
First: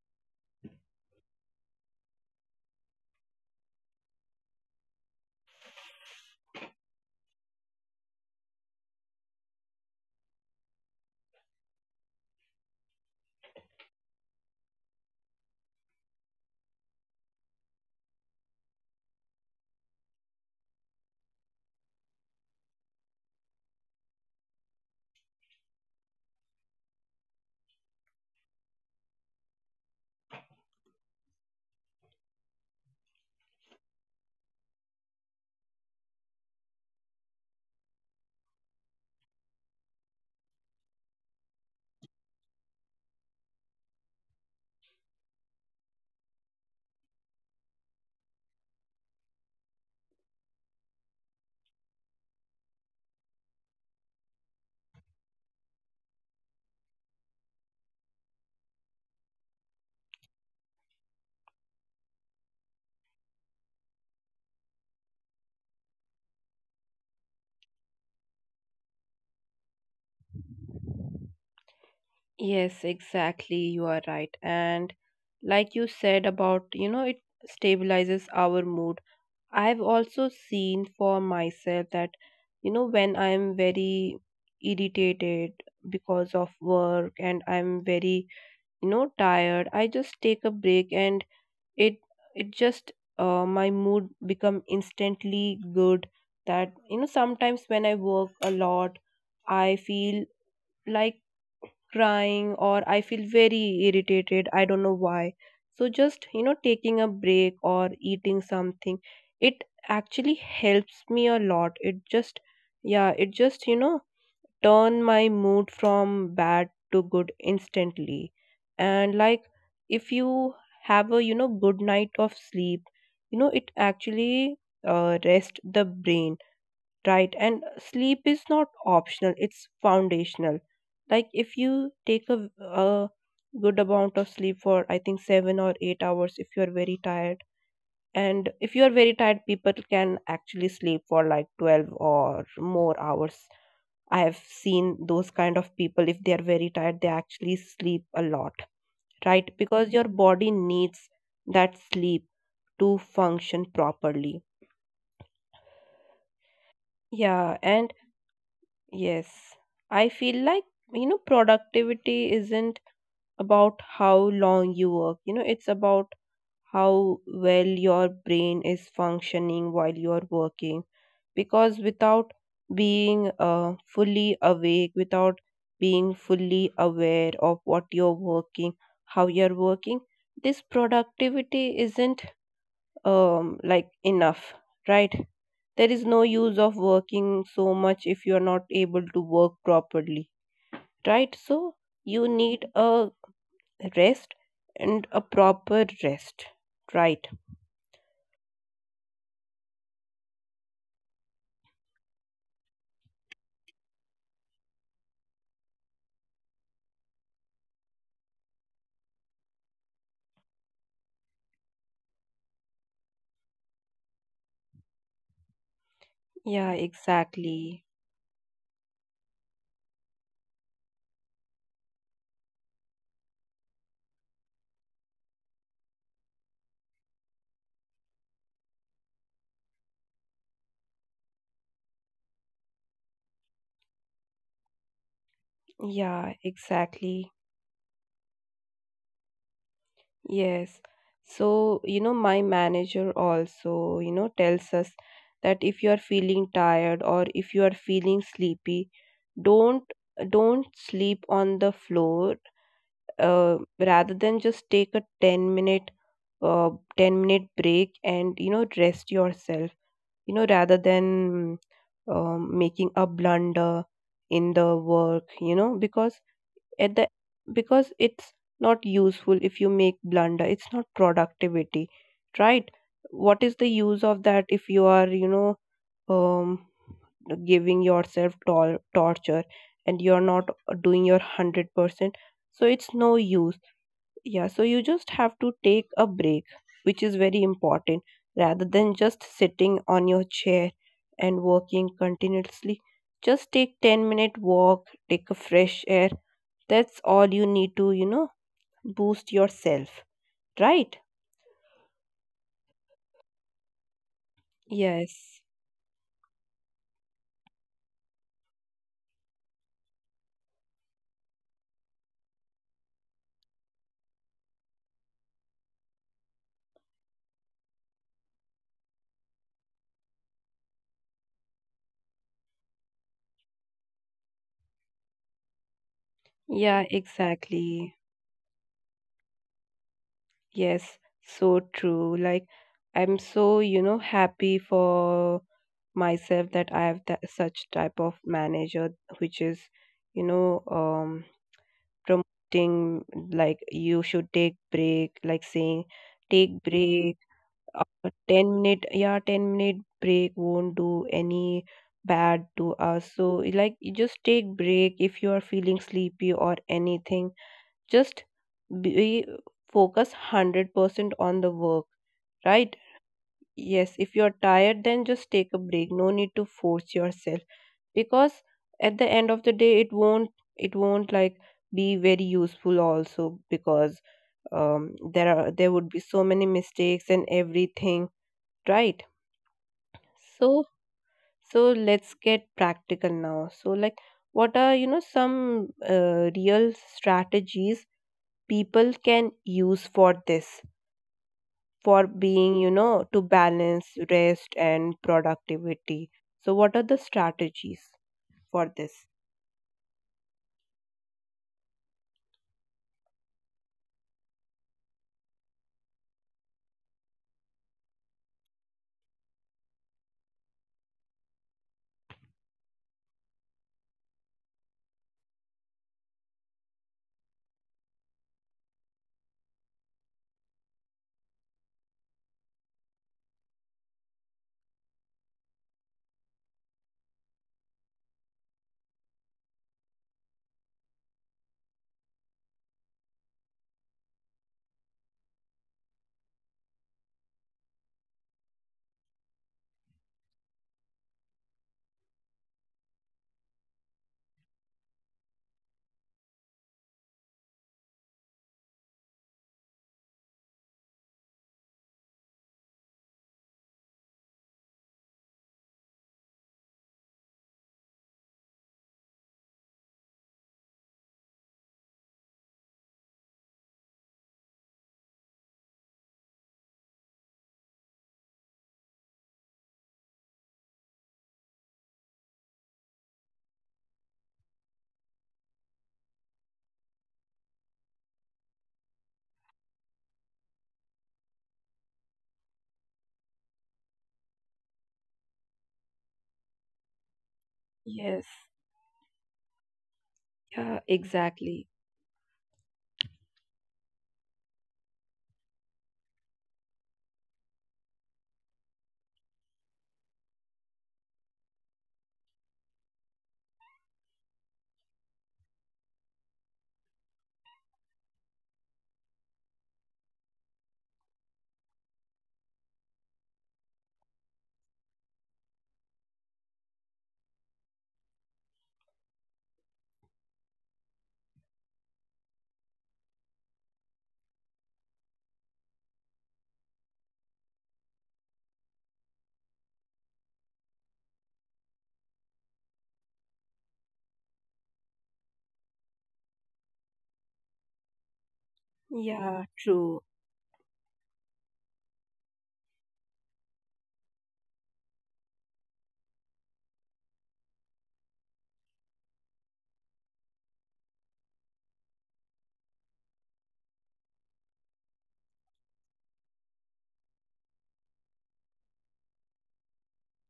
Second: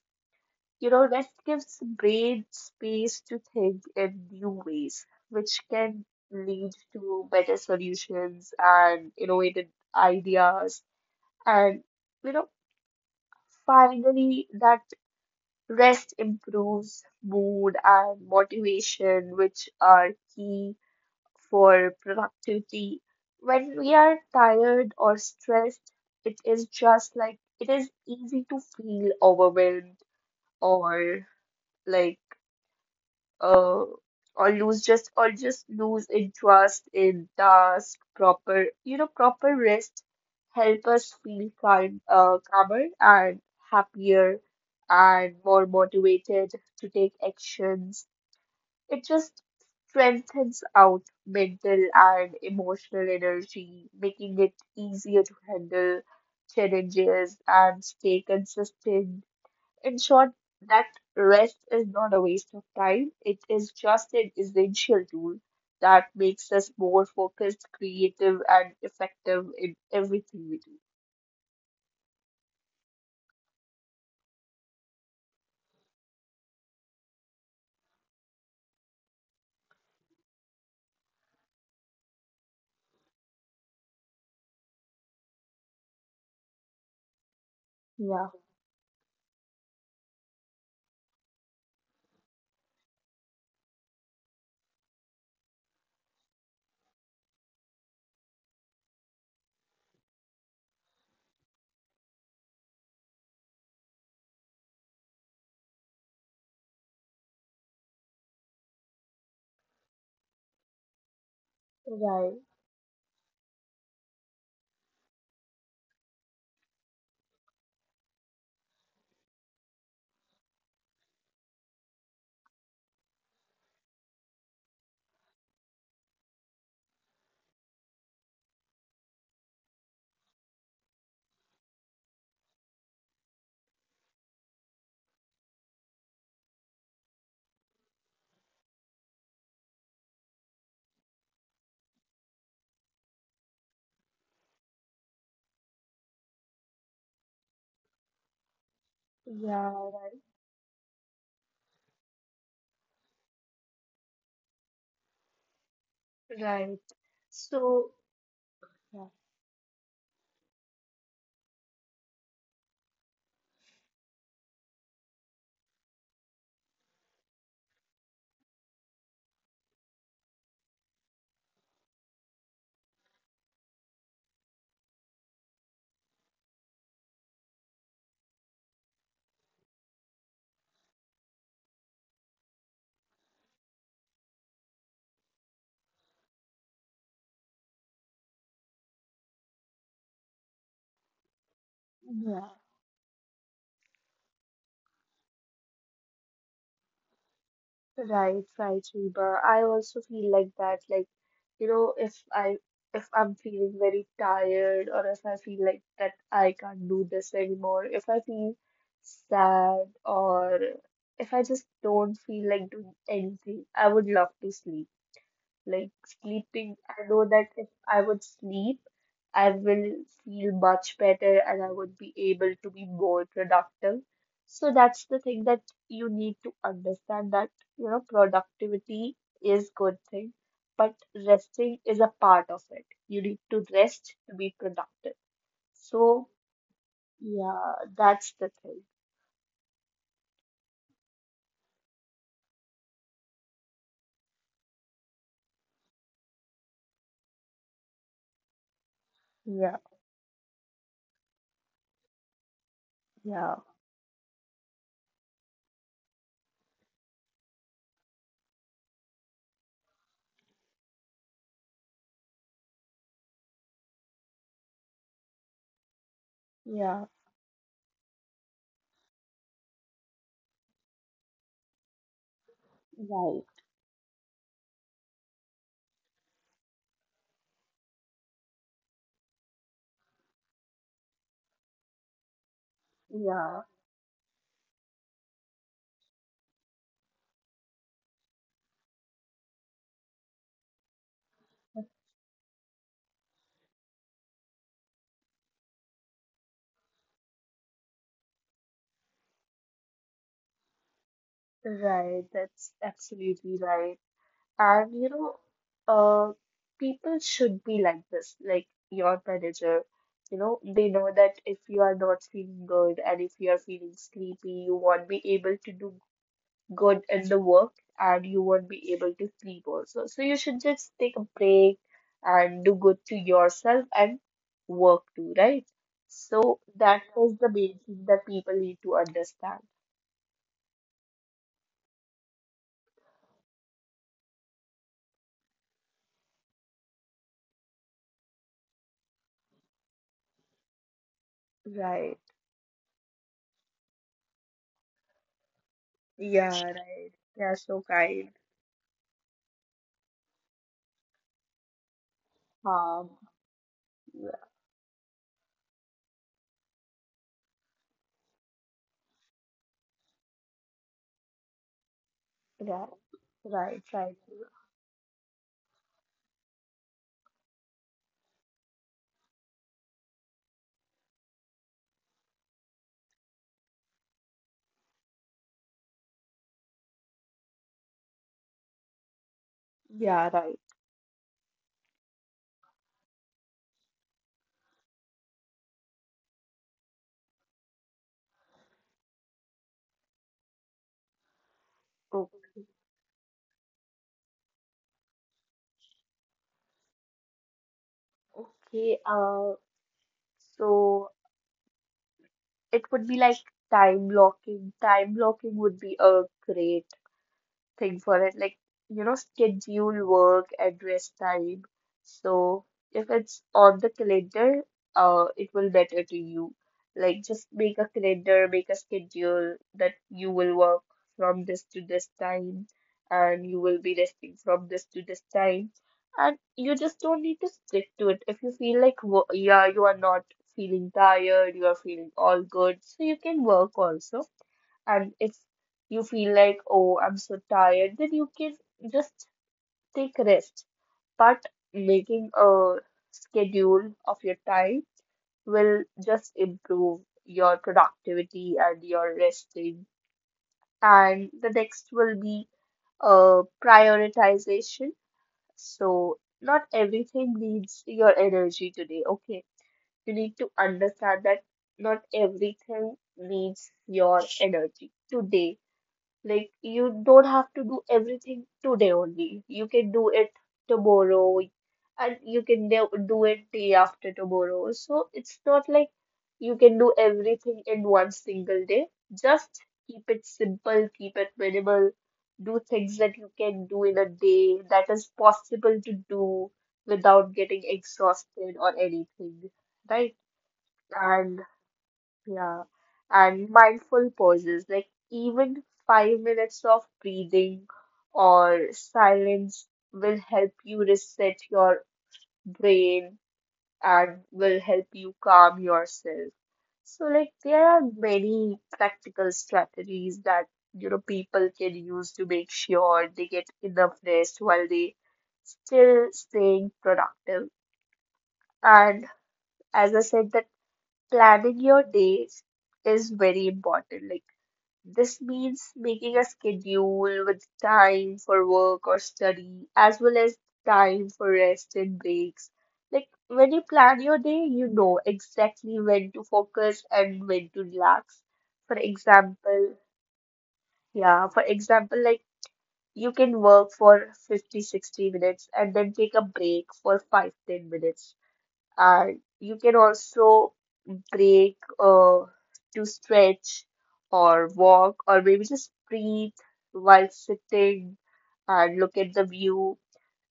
You know, that gives the brain space to think in new ways, which can lead to better solutions and innovative ideas. And, you know, finally, that rest improves mood and motivation, which are key for productivity. When we are tired or stressed, it is just like it is easy to feel overwhelmed, or like uh or lose just or just lose interest in task proper. Proper rest help us feel kind calmer and happier and more motivated to take actions. It just strengthens out mental and emotional energy, making it easier to handle challenges and stay consistent. In short, that rest is not a waste of time, it is just an essential tool that makes us more focused, creative, and effective in everything we do.
Yes, exactly. You are right. And like you said about, you know, it stabilizes our mood. I've also seen for myself that, you know, when I'm very irritated because of work and I'm
Yeah,
very no tired, I just take a break, and it it just, my mood become instantly good. That, you know, sometimes when I work a lot, I feel like crying, or I feel very irritated, I don't know why. So just, you know, taking a break or eating something, it actually helps me a lot, it
right.
just, yeah, it just, you know, turn my mood from bad to good instantly. And like if you have a good night of sleep, you know it actually rest the brain, right? And sleep is not optional; it's foundational. Like if you take a good amount of sleep for I think 7 or 8 hours if you are very tired. And if you are very tired, people can actually sleep for like 12 or more hours. I have seen those kind of people, if they are very tired, they actually sleep a lot, right? Because your
Yeah,
body needs that sleep to function properly.
right. Right.
Yeah,
So,
and
yeah.
yes, I feel like, productivity isn't about how long you work, it's about how well your brain is functioning while you're working, because without being fully awake, without being fully aware of what you're working, how you're working, this productivity isn't like enough, right? There is no use of working so much if you're not able to work properly, right? So you
Yeah.
need a rest and a proper rest, right?
Right, right, Reba. I also feel like that. Like, you know, if I'm feeling very tired or if I feel like that I can't do this anymore, if I feel sad or if I just don't feel like doing anything, I would love to sleep. Like
Yeah,
sleeping, I know that if
exactly.
I would sleep, I will feel much better and I would be able to be more productive. So that's the thing that you need to understand, that, you know, productivity is good thing, but resting is a part of it. You need to rest to be productive. So
Yeah, exactly.
yeah, that's the thing.
Yes. So, you know, my manager also, you know, tells us that if you are feeling tired or if you are feeling sleepy,
Yeah,
don't don't sleep on the floor.
yeah,
Rather than, just take a 10 minute uh, 10-minute break and you know rest yourself, you know, rather than making a blunder in the work, you know, because at
yeah,
the because it's not useful, if you make blunder it's not productivity, right? What
right.
is the use of that if you are, you know, um giving yourself torture and you're not doing your 100%? So it's no use.
Yeah,
Yeah, so you just have to take a break, which is very important, rather than just sitting on your chair and
that's
working continuously. Just take 10-minute walk, take a fresh air. That's all you need to, you know, boost yourself, right?
right. That's absolutely right. And, you know,
Yes.
uh, people should be like this, like your manager. You know, they know that if you are not feeling good and if you are feeling sleepy, you won't be able to do good in the work and you won't be able to sleep also. So you should just take a break and do good to yourself and work too, right? So
Yeah,
that is the main
exactly.
thing that people need to understand.
Yes, so true. Like I'm so, you know, happy for myself that I have that, such type of manager which is, you know,
Right.
promoting like you should take break, like saying
Yeah,
take
right.
break.
They are so
A
kind.
10 minute, yeah, 10-minute break won't do any bad to
Um,
us. So like you just take break if you are feeling sleepy or anything, just be focus 100% on the work, right?
right. Right,
Yes,
right.
if you are tired then just take a break, no need to force yourself, because at the end of the day it won't, it won't like be very useful also, because there would be so many mistakes and everything, right?
Yeah,
So,
right.
so let's get practical now. So like what are, you know, some real strategies people can use for this, for
O-
being, you know, to balance rest and productivity? So what are the strategies for
Okay.
this?
So it would be like time blocking. Time blocking would be a great thing for it, like, you know, schedule work and rest time. So if it's on the calendar, it will matter to you. Like, just make a calendar, make a schedule that you will work from this to this time, and you will be resting from this to this time. And you just don't need to stick to it. If you feel like, yeah, you are not feeling tired, you are feeling all good, so you can work also, and if you feel like, oh, I'm so tired, then you can just take rest. But making a schedule of your time will just improve your productivity and your resting. And the next will be prioritization. So, not everything needs your energy today, okay? You need to understand that not everything needs your energy today. Like you don't have to do everything today only. You can do it tomorrow and you can do it day after tomorrow. So it's not like you can do everything in one single day. Just keep it simple, keep it minimal. Do things that you can do in a day that is possible to do without getting
Yes.
exhausted or anything, right?
Yeah,
And.
exactly.
Yeah, and mindful pauses, like even 5 minutes of breathing or silence will help you reset your brain and will help you calm yourself. So, like, there are many practical strategies that, you know, people can use to make sure they get enough rest while they still staying productive. And as I said, that planning your days is very important. Like, this means making a schedule with time for work or study, as well as time for rest and breaks. Like when you plan your day, you know exactly when to focus and when to relax. For
Yeah,
example,
true.
yeah, like you can work for 50, 60 minutes and then take a break for 5, 10 minutes. And you can also break to stretch or walk or maybe just breathe while sitting and look at the view.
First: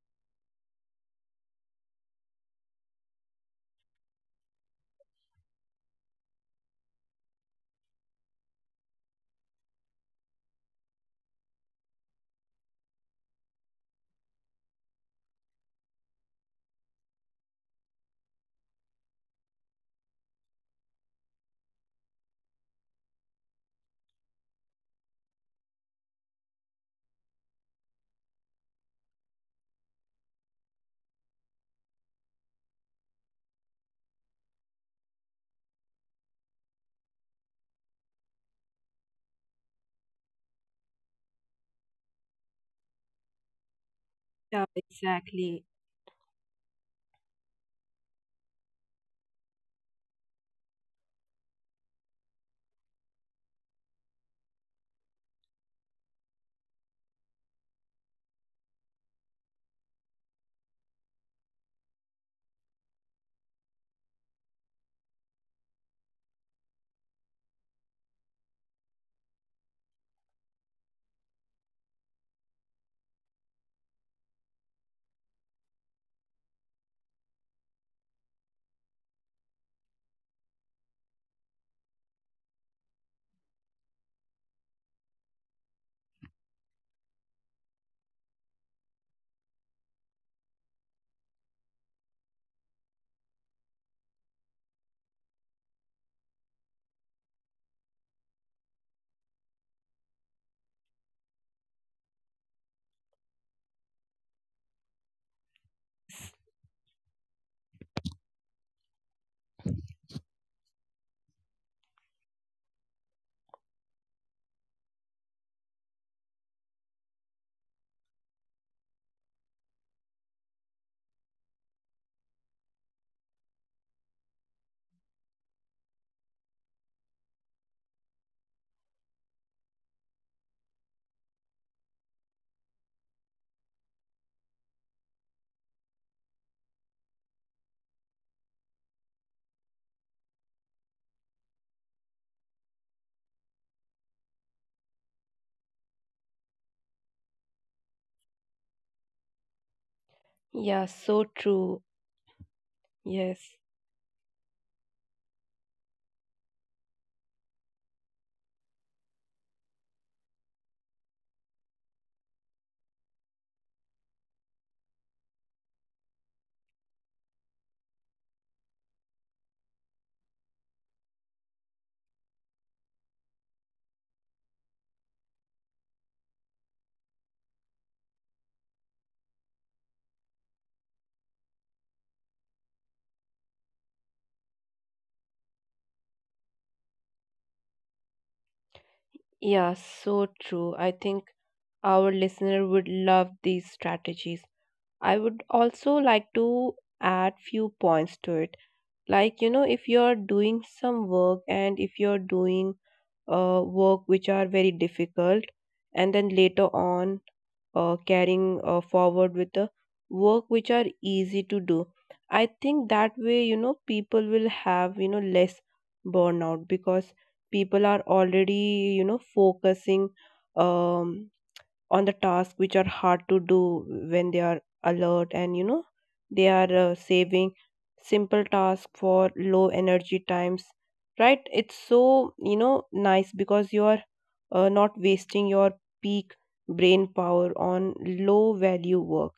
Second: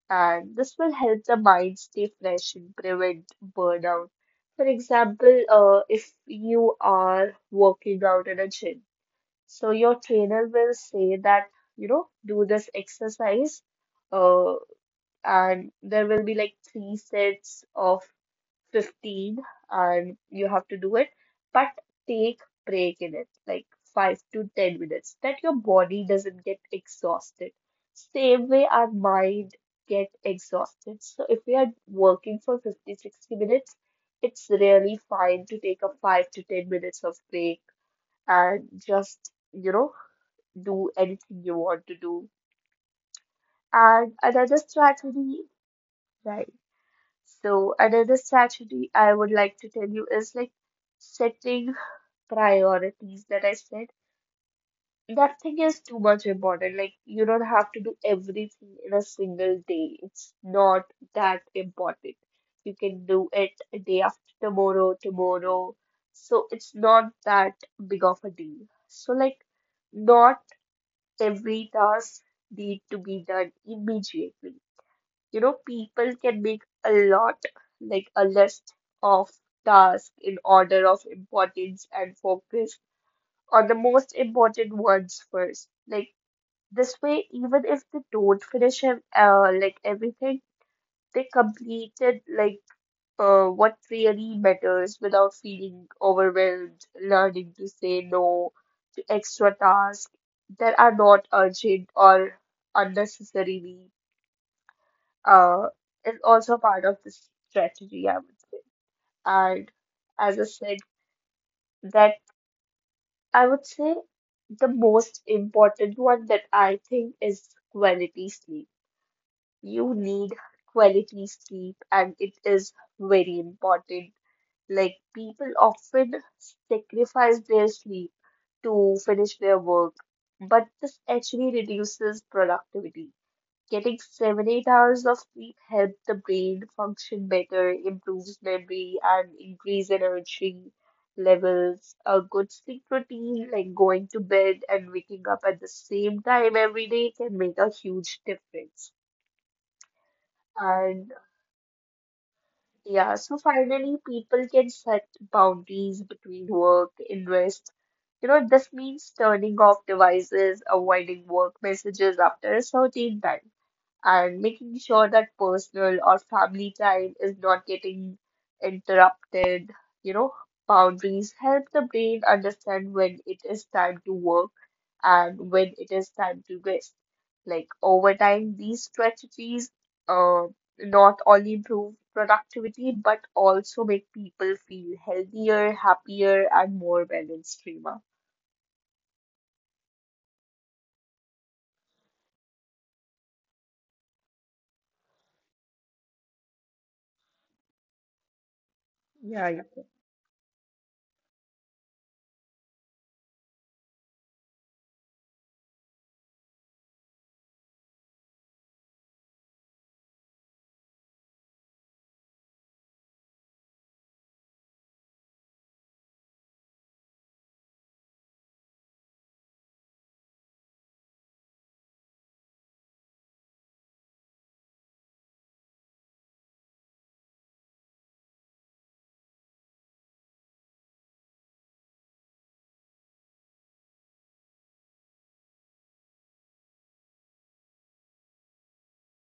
And this will help the mind stay fresh and prevent burnout. For example, if you are working out in a gym, so your trainer will say that, you know, do this exercise, uh, and there will be like three sets of 15 and you have to do it. But take break in it like 5 to 10 minutes that your body doesn't get exhausted. Same way our mind get exhausted. So if we are working for 50, 60 minutes, it's really fine to take a 5 to 10 minutes of break, and just, you know, do anything you want to do. And another
Yeah,
strategy,
exactly.
right? So another strategy I would like to tell you is like setting priorities, that I said. Nothing is too much important. Like you don't have to do everything in a single day. It's not that important. You can do it a day after tomorrow, tomorrow. So it's not that big of a deal. So like not every task need to be done immediately. People can make a lot, like a list of tasks in order of importance, and focus on the most important ones first. Like this way, even if they don't finish like everything, they completed, like, what really matters without feeling overwhelmed. Learning to say no to extra tasks that are not urgent or unnecessarily uh, is
S-
also part of this strategy, I would say. And as I said, that I would say the most important one that I think is quality sleep. You need quality sleep, and it is very important. Like, people often sacrifice their sleep to finish their work, but this actually reduces productivity. Getting 7, 8 hours of sleep helps the brain function better, improves memory, and increase energy levels. A good sleep routine, like going to bed and waking up at the same time every day, can make a huge difference.
Yeah,
And
so true.
yeah, so
Yes.
finally, people can set boundaries between work, invest. You know, this means turning off devices, avoiding work messages after a certain time, and making sure that personal or family time is not getting interrupted. You know, boundaries help the brain understand when it is time to work and when it is time to rest. Like over time, these strategies uh, not only improve productivity but also make people feel healthier, happier, and more balanced, Rima.
Yeah, so true. I think our listener would love these strategies. I would also like to add few points to it. Like, you
Yeah,
know,
yeah.
if you're doing some work and if you're doing work which are very difficult, and then later on carrying forward with the work which are easy to do. I think that way, you know, people will have, you know, less burnout, because people are already, you know, focusing um on the task which are hard to do when they are alert, and you know they are saving simple task for low energy times, right? It's so, you know, nice, because you are not wasting your peak brain power on low value work.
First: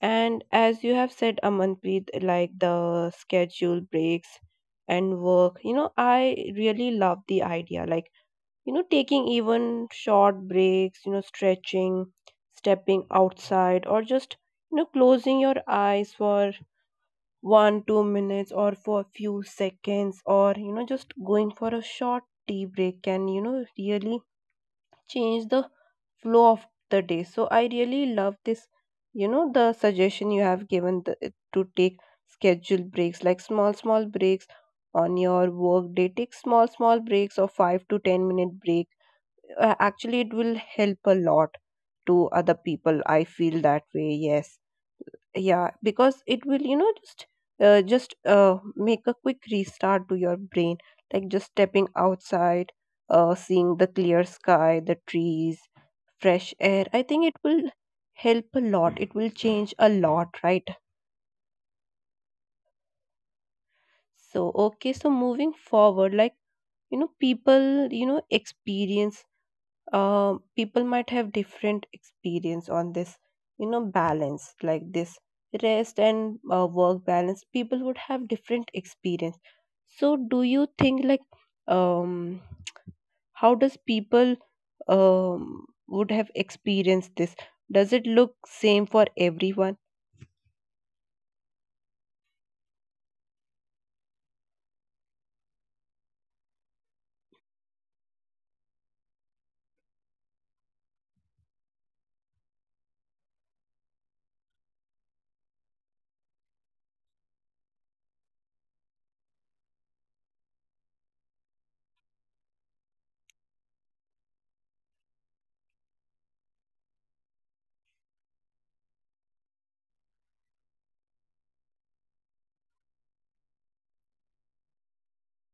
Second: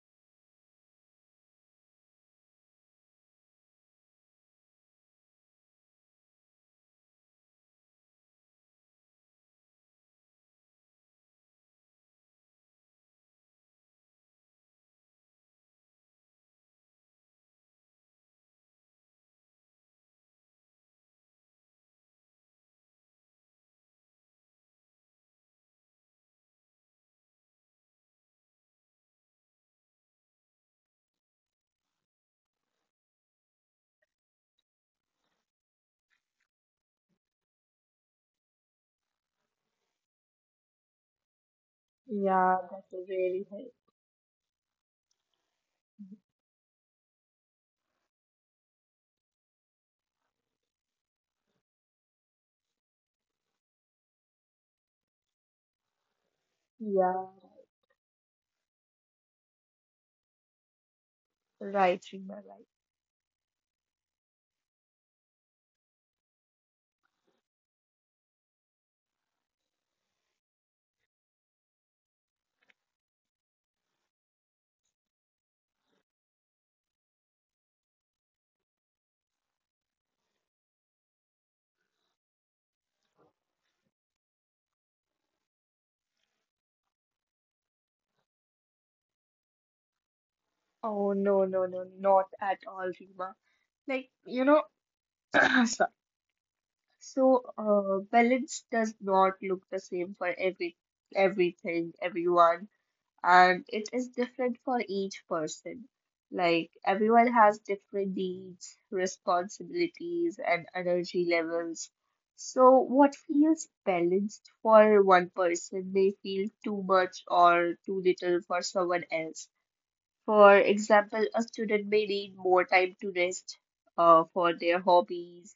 And as you have said, Amanpreet, like the schedule breaks and work, you know, I really love the idea, like, you know, taking even short breaks, you know, stretching, stepping outside, or just, you know, closing your eyes for 1 2 minutes or for a few seconds, or, you know, just going for a short tea break can, you know, really change the flow of the day. So I really love this, you know, the suggestion you have given, the, to take scheduled breaks, like small small breaks on your work day, take small small breaks of 5 to 10 minute breaks. Actually, it will help a lot to other
Yeah, that
people,
will
I
really
feel
help.
that way. Yes, yeah, because it will, you know, just make a quick restart to your brain. Like just stepping outside, seeing the clear sky, the trees, fresh air, I
Yeah,
think it will help a lot, it will change a lot, right?
right, Rima, right.
So okay, so moving forward, like, you know, people, you know, experience, people might have different experience on this, you know, balance like this, rest and work balance, people would have different experience. So do you think like, um how does people would have experienced this? Does it look same for everyone?
Oh no, no, no, not at all, Rima. Like, you know, so, so, balance does not look the same for everything, everyone, and it is different for each person. Like everyone has different needs, responsibilities, and energy levels. So what feels balanced for one person may feel too much or too little for someone else. For example, a student may need more time to rest for their hobbies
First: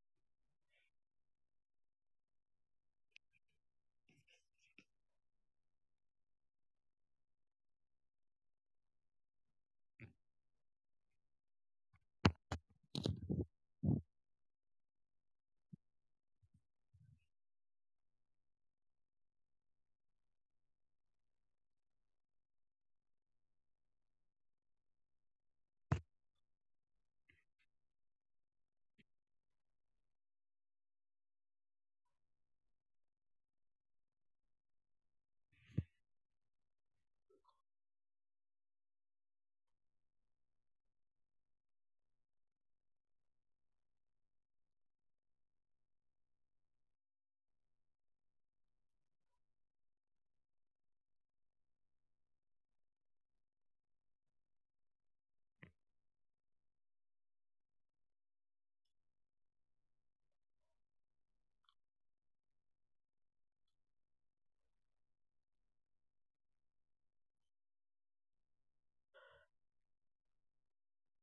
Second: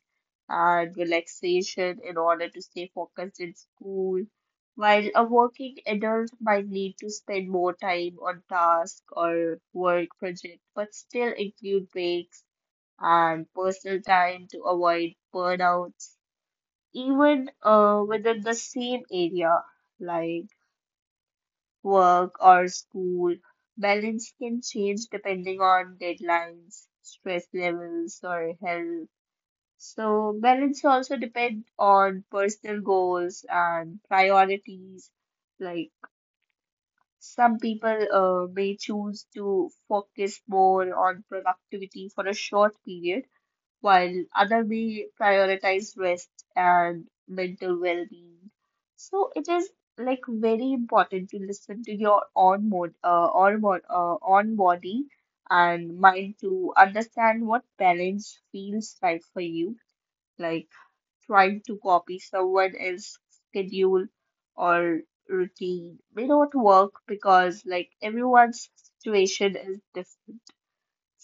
and relaxation in order to stay focused in school, while a working adult might need to spend more time on task or work project, but still include breaks and personal time to avoid burnouts, even within the same area, like work, or school. Balance can change depending on deadlines, stress levels, or health. So, balance also depends on personal goals and priorities. Like, some people may choose to focus more on productivity for a short period while other may prioritize rest and mental well-being. So it is like very important to listen to your own mood, or own body and mind to understand what balance feels right for you. Like trying to copy someone else's schedule or routine may not work because like everyone's situation is different,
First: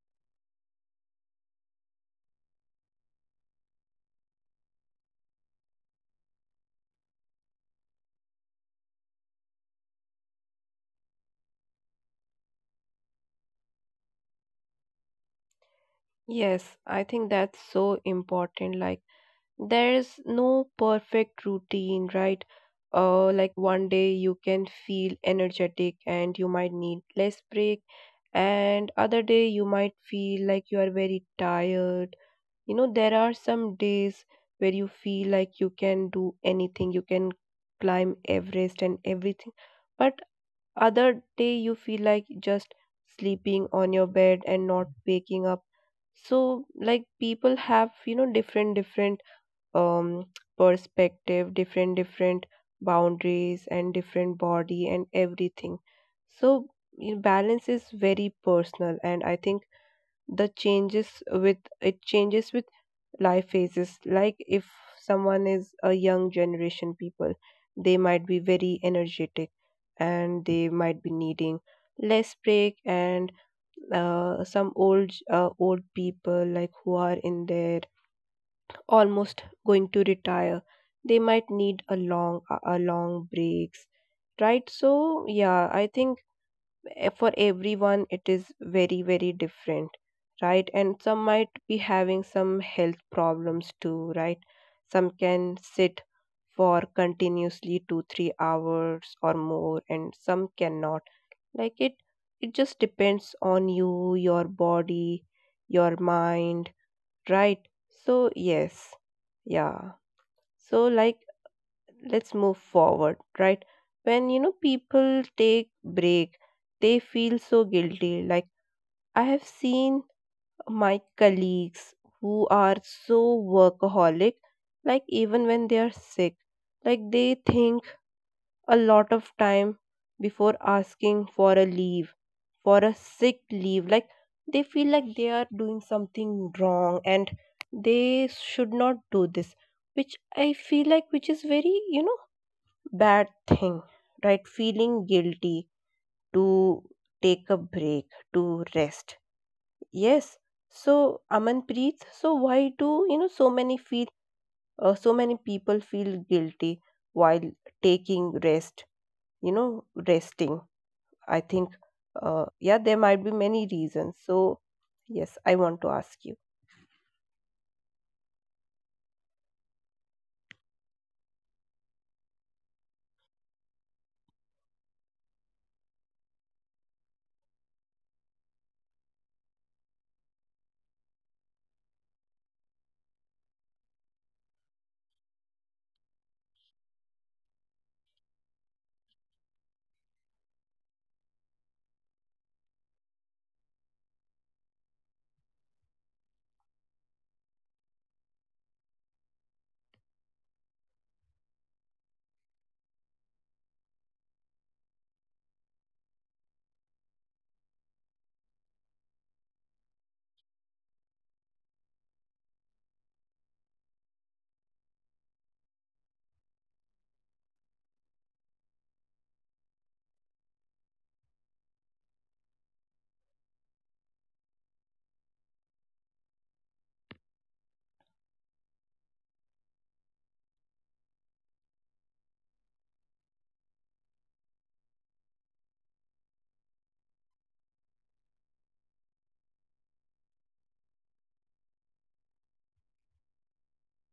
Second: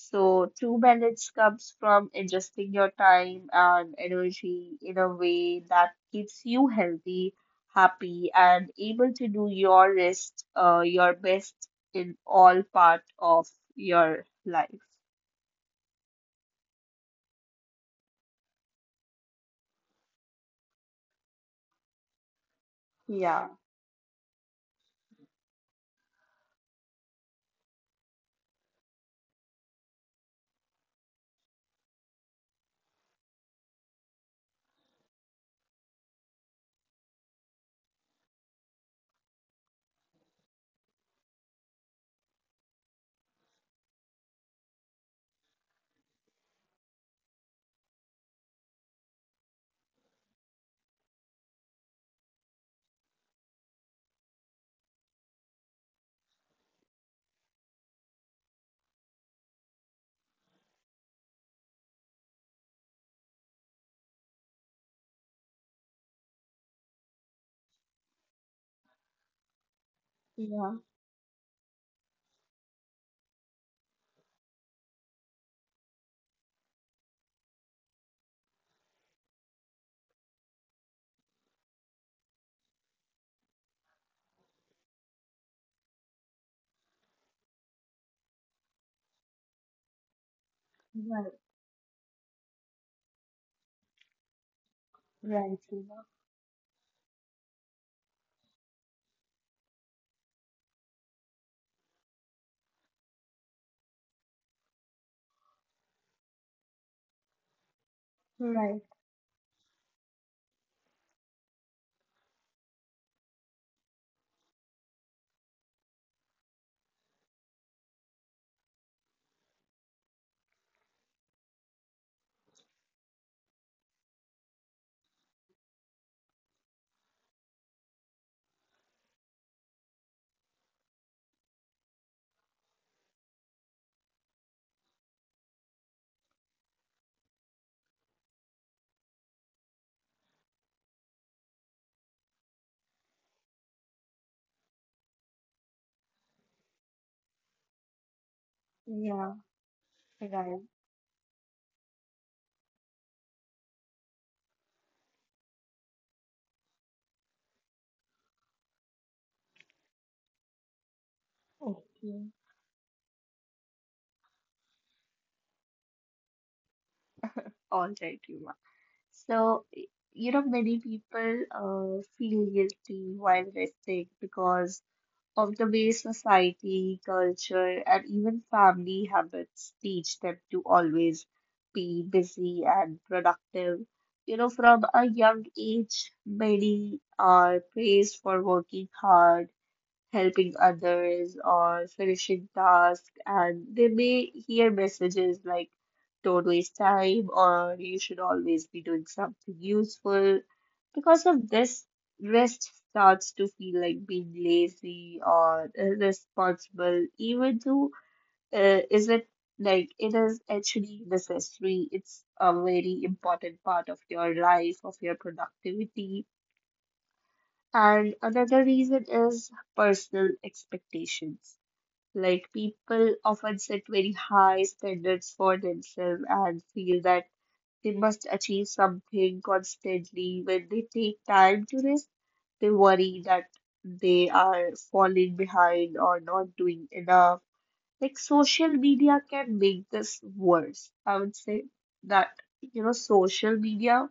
so true balance comes from adjusting your time and energy in a way that keeps you healthy, happy, and able to do your your best in all part of your life.
Yes, I think that's so important. Like, there is no perfect routine, right?
Yeah,
Like one day you can feel energetic and you might need less break, and other day you might feel like you are very tired. You know, there are some days where you feel like you can do anything, you can climb Everest and everything, but other day you feel like just sleeping on your bed and not waking up. So like people have, you know, different different um, perspective, different different boundaries and different body and everything. So, you know, balance is very personal, and I think the changes with it changes with life phases. Like, if someone is a young generation people, they might be very energetic, and they
yeah,
might be needing less break, and some old people like who are in their almost going to retire, they might need a long breaks, right? So, yeah, I think, for everyone it is very very different, right? And some
right,
might be having some health problems too, right? Some can
right,
sit
Seema.
for continuously 2 3 hours or more and some cannot. Like it just depends on you, your body, your mind, right? So yes,
Right,
yeah. So like, let's move forward, right? When, you know, people take break, they feel so guilty. Like, I have seen my colleagues who are so workaholic, like even when they are sick, like they think a lot of time before asking for a leave, for a sick leave. Like they feel like they are doing something wrong and they should not do this, which I feel like which is very, you know, bad thing, right? Feeling guilty to take a break, to rest.
yeah,
Yes.
right,
So Amanpreet, so why do you know so many feel so many people feel guilty while taking rest, you know, resting? I think,
okay.
yeah, there might be many reasons. So, yes, I want to ask you.
All right, Yuma. So, you know, many people feel guilty while resting because of the way society, culture, and even family habits teach them to always be busy and productive. You know, from a young age, many are praised for working hard, helping others, or finishing tasks, and they may hear messages like don't waste time or you should always be doing something useful. Because of this, rest starts to feel like being lazy or irresponsible, even though isn't like it is actually necessary. It's a very important part of your life, of your productivity. And another reason is personal expectations. Like people often set very high standards for themselves and feel that they must achieve something constantly. When they take time to rest, they worry that they are falling behind or not doing enough. Like social media can make this worse. I would say that, you know, social media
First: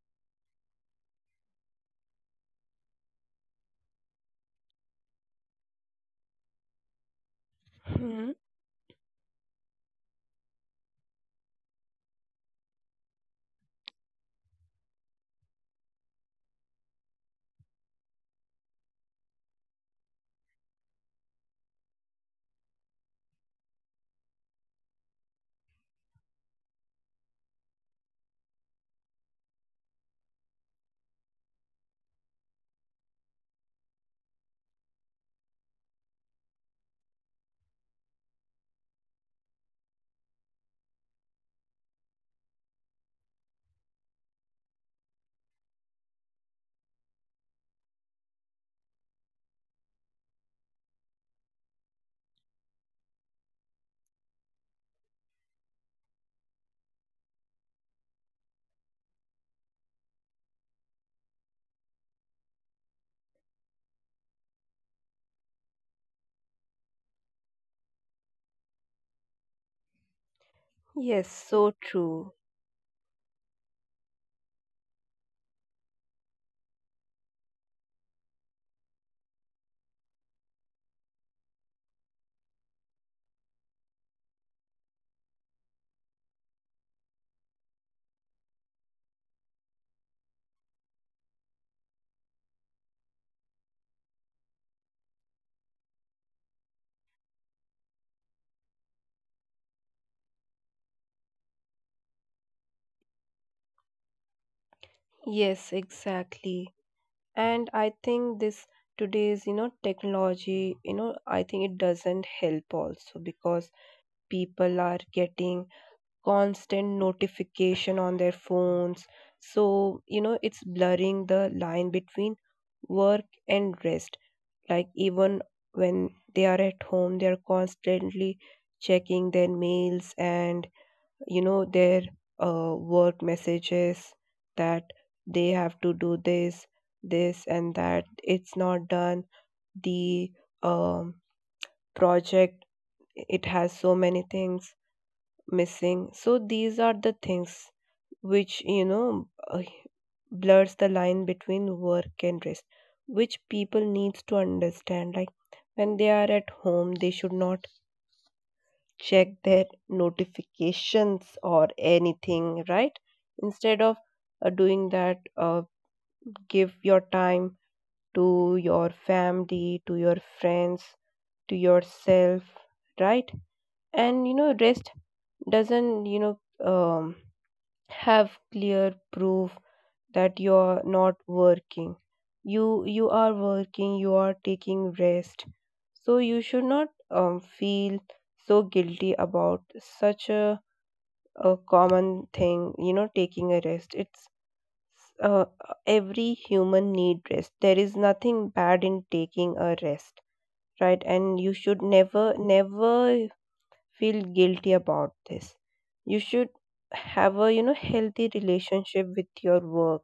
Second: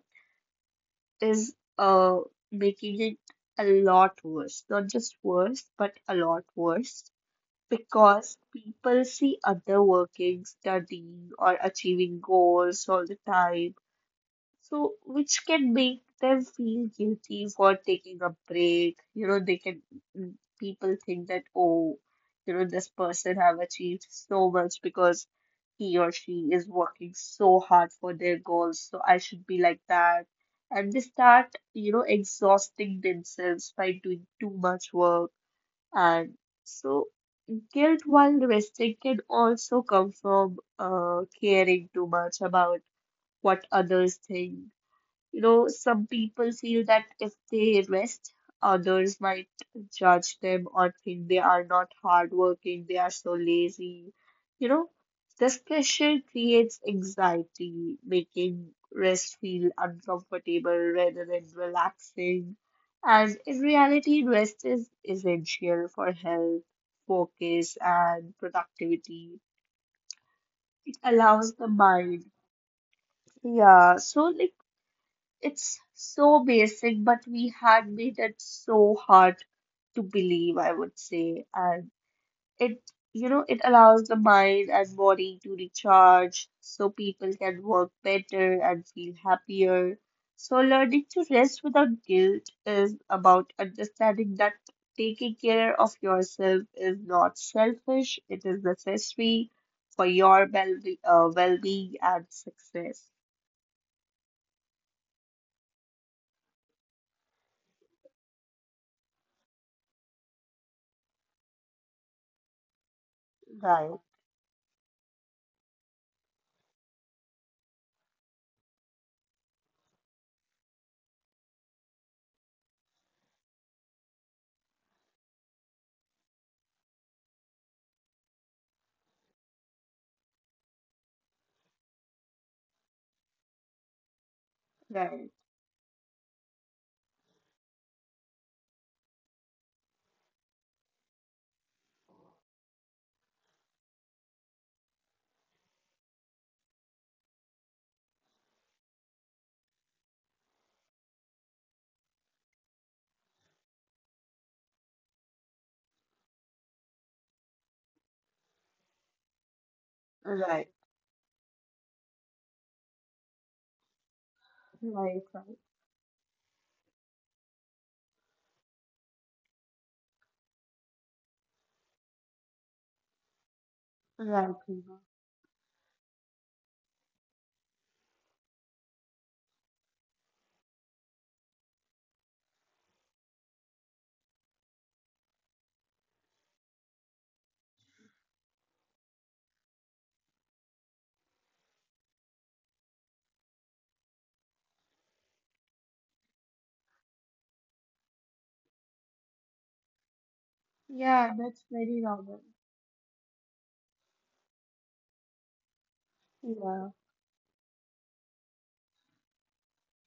is making it a lot worse. Not just worse, but a lot worse
Hmm.
because people see other working, studying, or achieving goals all the time so, which can make them feel guilty for taking a break. You know, they can, mm, people think that, oh, you know, this person have achieved so much because he or she is working so hard for their goals. So I should be like that. And they start, you know, exhausting themselves by doing too much work. And so guilt while resting can also come from caring too much about what others think. You know, some people feel that if they rest, others might judge them or think they are not hardworking, they are so lazy. You know, this pressure creates anxiety, making rest feel uncomfortable rather than relaxing. And in reality, rest is essential for health, focus, and productivity. It
Yes,
allows the
so
mind.
true.
Yeah, so like it's so basic, but we had made it so hard to believe, I would say. And it, you know, it allows the mind and body to recharge so people can work better and feel happier. So, learning to rest without guilt is about understanding that taking care of yourself is not selfish, it is necessary for your well-being and success.
Yes, exactly. And I think this today's, you know, technology, you know, I think it doesn't help also, because
Right,
people are getting constant notification on their phones. So, you know, it's blurring the line between work and rest. Like even when they are at home, they are constantly checking their mails and, you know, their work messages, that
right,
they have to do this, this and that, it's not done, the um, project, it has so many things missing. So these are the things which, you know, blurs the line between work and rest, which people needs to understand, like when they are at home they should not check their
right.
notifications or anything, right? Instead of doing that
Right, right,
give your time to your family, to your friends, to yourself, right? And you
right,
know rest
Prima.
doesn't, you know, um, have clear proof that you're not working, you are working, you are taking rest. So you should not feel so guilty about such a common thing. You know, taking a rest, it's uh, every human need rest, there is nothing bad in taking a rest, right?
Yeah,
And you
that's
should
very
never
normal.
never feel guilty about this. You should
Yeah,
have a, you know, healthy relationship with your work,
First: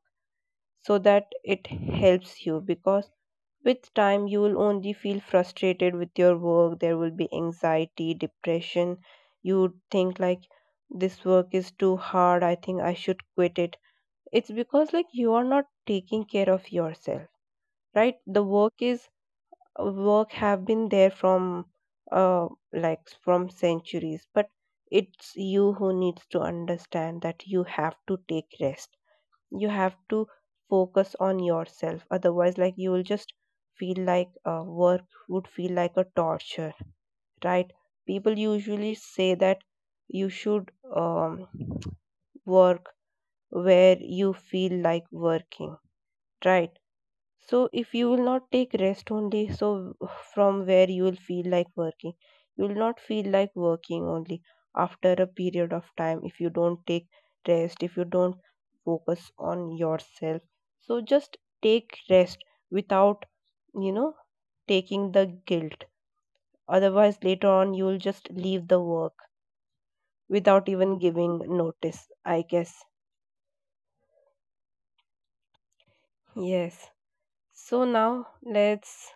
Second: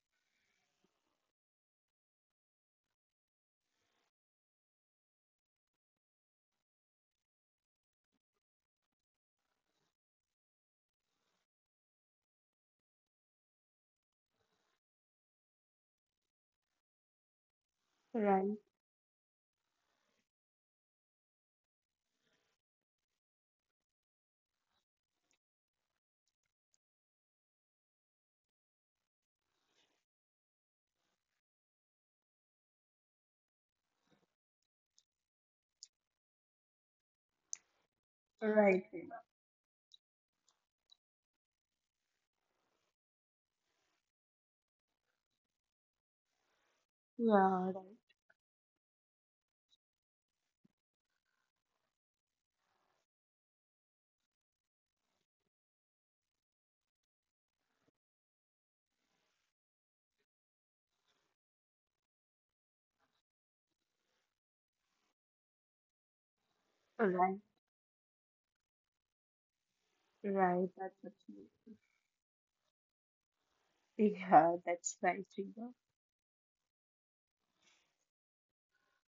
so that it helps you, because with time you will only feel frustrated with your work, there will be anxiety, depression, you would think like this work is too hard, I think I should quit it. It's because like you are not taking care of yourself, right? The
right,
work is, work have been there from uh, like from centuries, but it's you who needs to understand that you have to take rest, you have to focus on yourself, otherwise like you will just feel like, work would feel like a torture, right? People
right,
usually
Prima.
say that you should um, work where you feel like working, right? So
Yeah,
if you will not take rest only, so from where you will feel like working, you will not feel like working only after a period of time, if you don't take rest, if you don't focus on yourself. So just take rest without, you know, taking the guilt.
right,
Otherwise,
right,
later on, you will just leave the work without
right. That's
even giving
absolutely.
notice, I guess.
Yeah, that's right, Prima.
Yes. So now let's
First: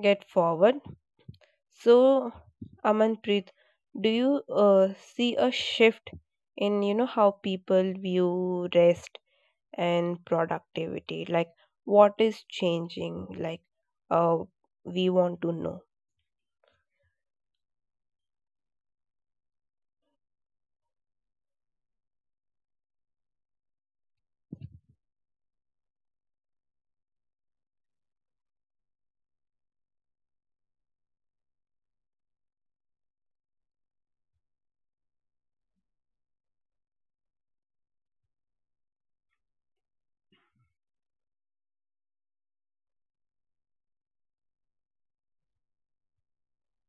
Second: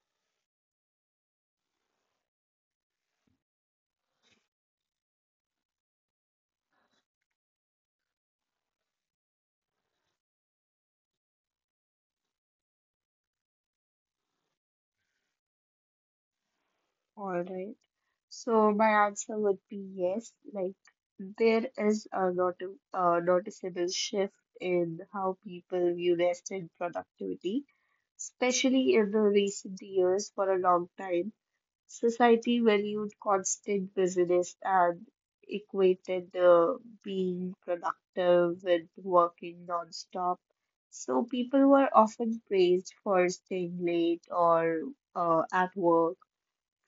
get forward. So, Amanpreet, do you see a shift in, you know, how people view rest and productivity? Like, what is changing? Uh, we want to know.
All right. So my answer would be yes. Like there is a not a noticeable shift in how people view rest and productivity, especially in the recent years. For a long time, society valued constant business and equated the being productive with working nonstop. So people were often praised for staying late or at work,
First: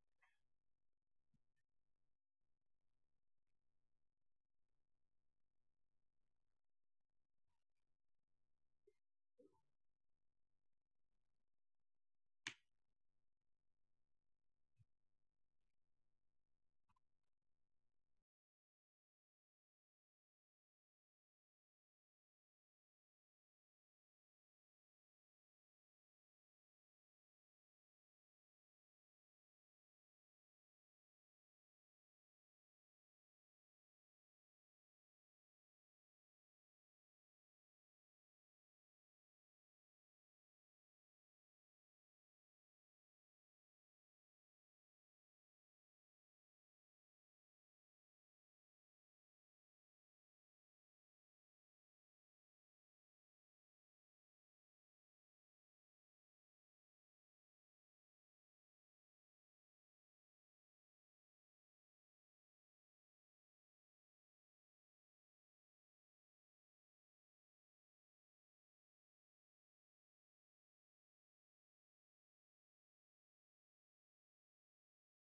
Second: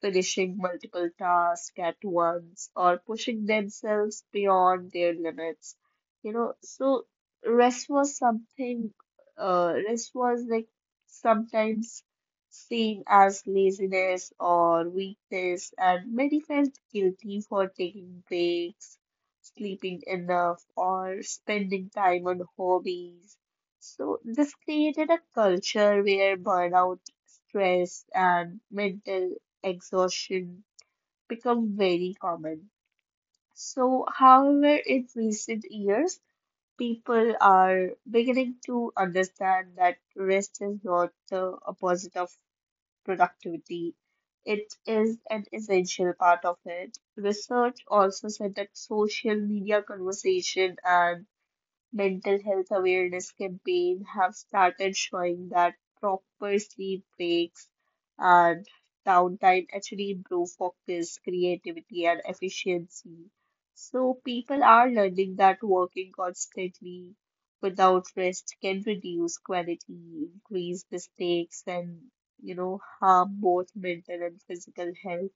finishing multiple tasks at once or pushing themselves beyond their limits. You know, so rest was something, rest was like sometimes seen as laziness or weakness, and many felt guilty for taking breaks, sleeping enough, or spending time on hobbies. So this created a culture where burnout, stress, and mental exhaustion become very common. So, however, in recent years, people are beginning to understand that rest is not the opposite of productivity. It is an essential part of it. Research also said that social media conversation and mental health awareness campaign have started showing that proper sleep breaks and downtime actually improve focus, creativity, and efficiency. So people are learning that working constantly without rest can reduce quality, increase mistakes, and you know harm both mental and physical health.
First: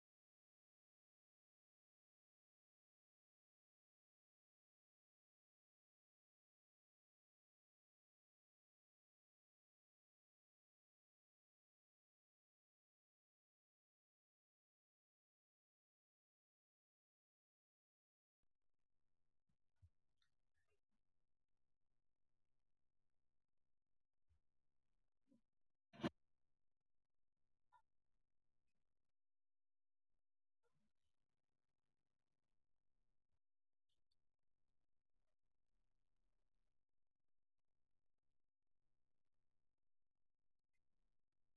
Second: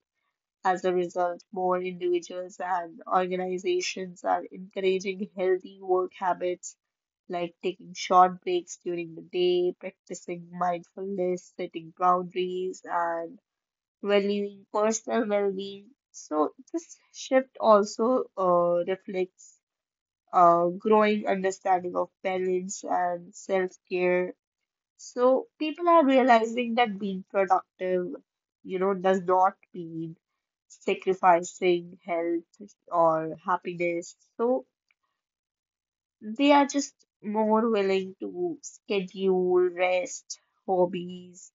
As a result, more individuals and organizations are encouraging healthy work habits like taking short breaks during the day, practicing mindfulness, setting boundaries, and valuing personal well-being. So this shift also reflects a growing understanding of balance and self-care. So people are realizing that being productive, you know, does not mean sacrificing health or happiness. So they are just more willing to schedule rest, hobbies,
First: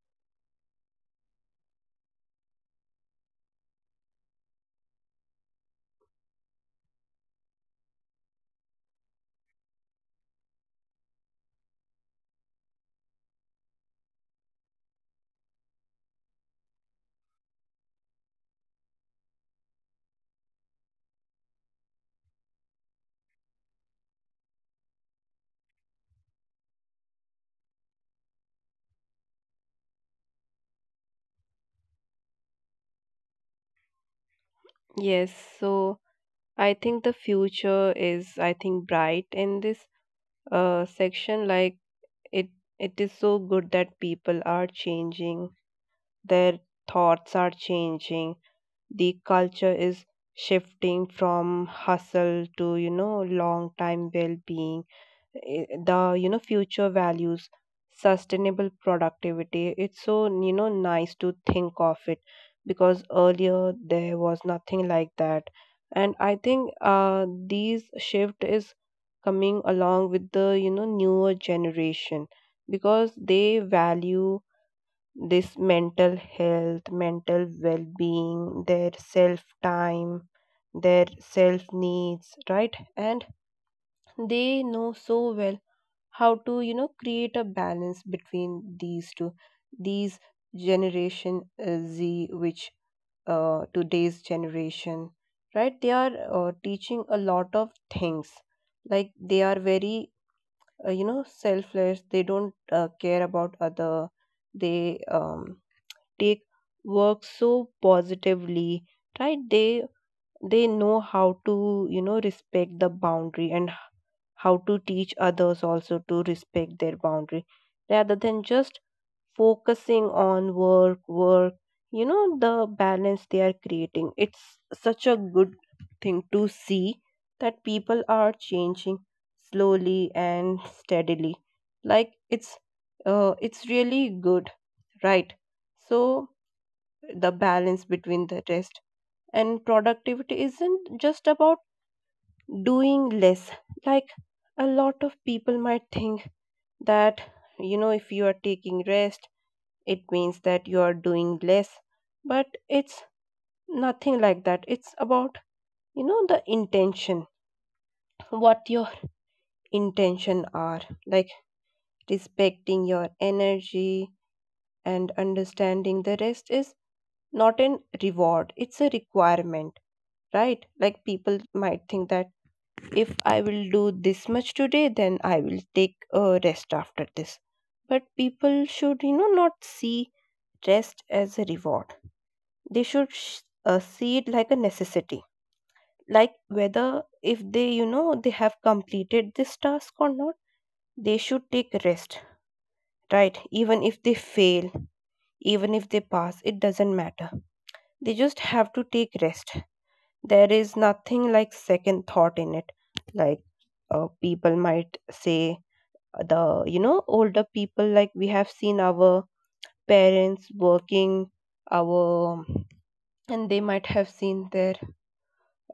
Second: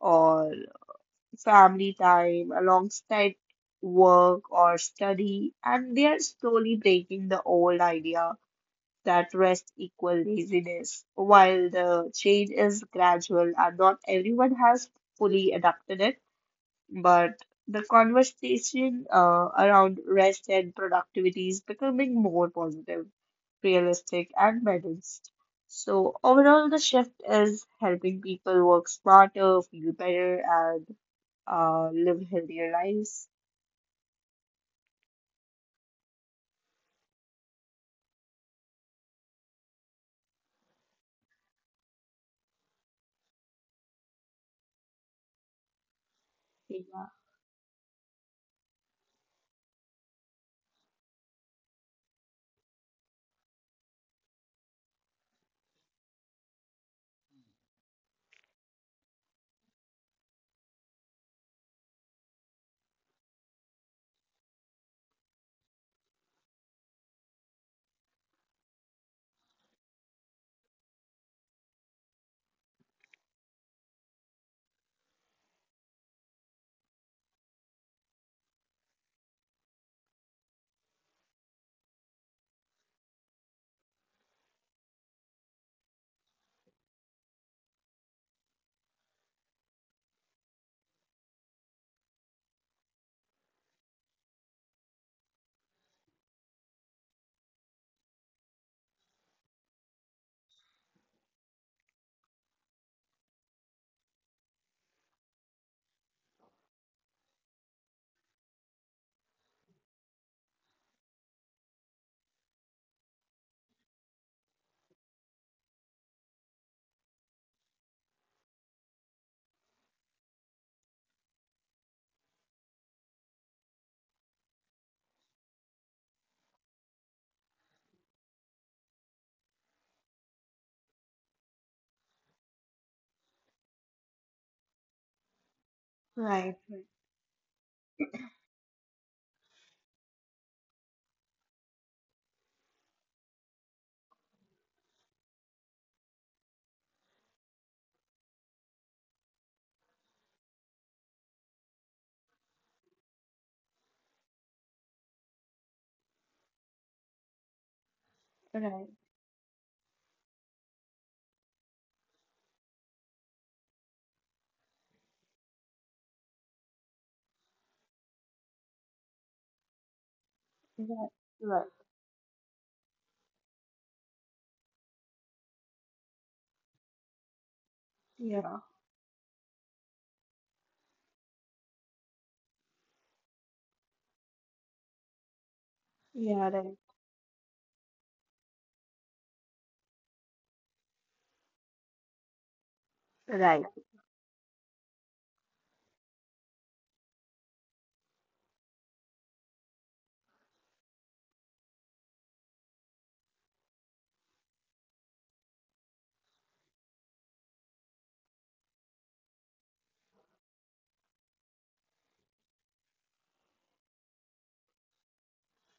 or family time alongside work or study, and they are slowly breaking the old idea that rest equal laziness. While the change is gradual and not everyone has fully adapted it, but the conversation around rest and productivity is becoming more positive, realistic, and balanced. So, overall, the shift is helping people work smarter, feel better, and live healthier lives.
Yes, so I think the future is, I think, bright in this section. Like, it it is so good that people are changing, their
Yeah,
thoughts are changing, the culture is shifting from hustle to, you know, long time well being. The, you know, future values sustainable productivity. It's so, you know, nice to think of it, because earlier there was nothing like that. And I think these shift is coming along with the, you know, newer generation, because they value this mental health, mental well being, their self time, their self needs, right? And they know so well how to, you know, create a balance between these two. These generation Z, which today's generation, right? They are teaching a lot of things. Like they are very, you know, selfless. They don't care about other. They take work so positively, right? They know how to, you know, respect the boundary, and how to teach others also to respect their boundary, rather than just focusing on work work, you know. The balance they are creating, it's such a good thing to see, that people are changing slowly and steadily. Like it's really good, right? So
right,
the balance between the rest and productivity isn't just about doing less, like a lot of people might think that, you know, if you are taking rest, it means that you are doing less. But it's nothing like that. It's about, you know, the intention, what
right,
your intention are, like respecting your energy and understanding the rest is not an reward, it's a requirement, right? Like
right,
people
right,
might think that if I will do this much today, then I will take a rest after this. But
yeah,
people should, you know, not see rest as a reward. They should see it like a necessity. Like
yeah, yeah,
whether if they, you know, they have completed this task or not, they should take rest, right?
right,
Even
right,
if they fail, even if they pass, it doesn't matter, they just have to take rest. There is nothing like second thought in it. Like, people might say, the, you know, older people, like we have seen our parents working, our, and they might have seen their,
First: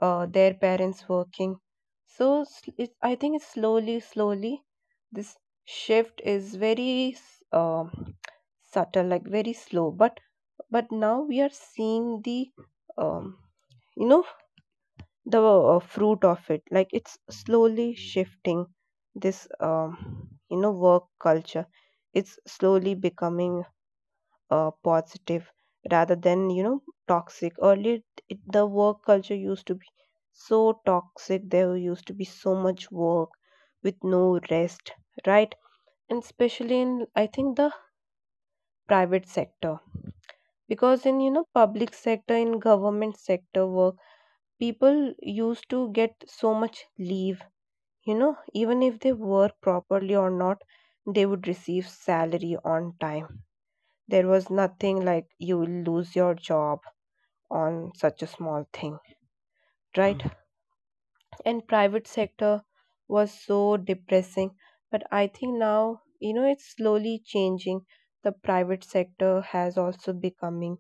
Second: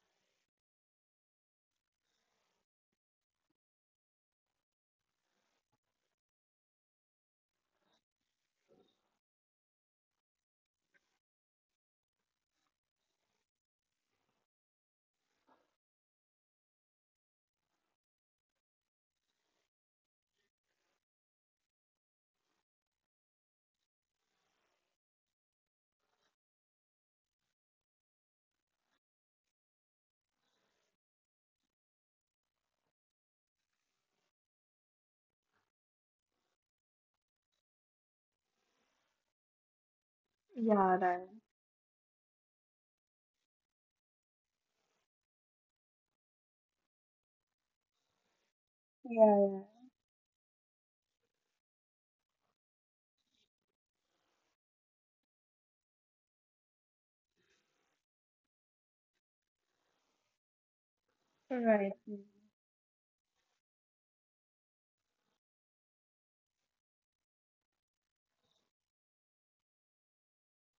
their parents working. So it, I think it's slowly slowly, this shift is very subtle, like very slow. But now we are seeing the um, you know, the fruit of it. Like it's slowly shifting, this you know, work culture. It's slowly becoming positive, rather than, you know, toxic. Earlier it, the work culture used to be so toxic, there used to be so much work with no rest, right? And especially in, I think, the private sector,
yeah,
because in,
right,
you know, public sector, in government sector work, people used to get so much leave, you know, even if they work
yeah,
properly or not, they would receive salary on time. There was nothing like you will lose your job on such a small thing, right?
yeah,
And
right,
private sector was so depressing. But I think now, you know, it's slowly changing. The private sector has also becoming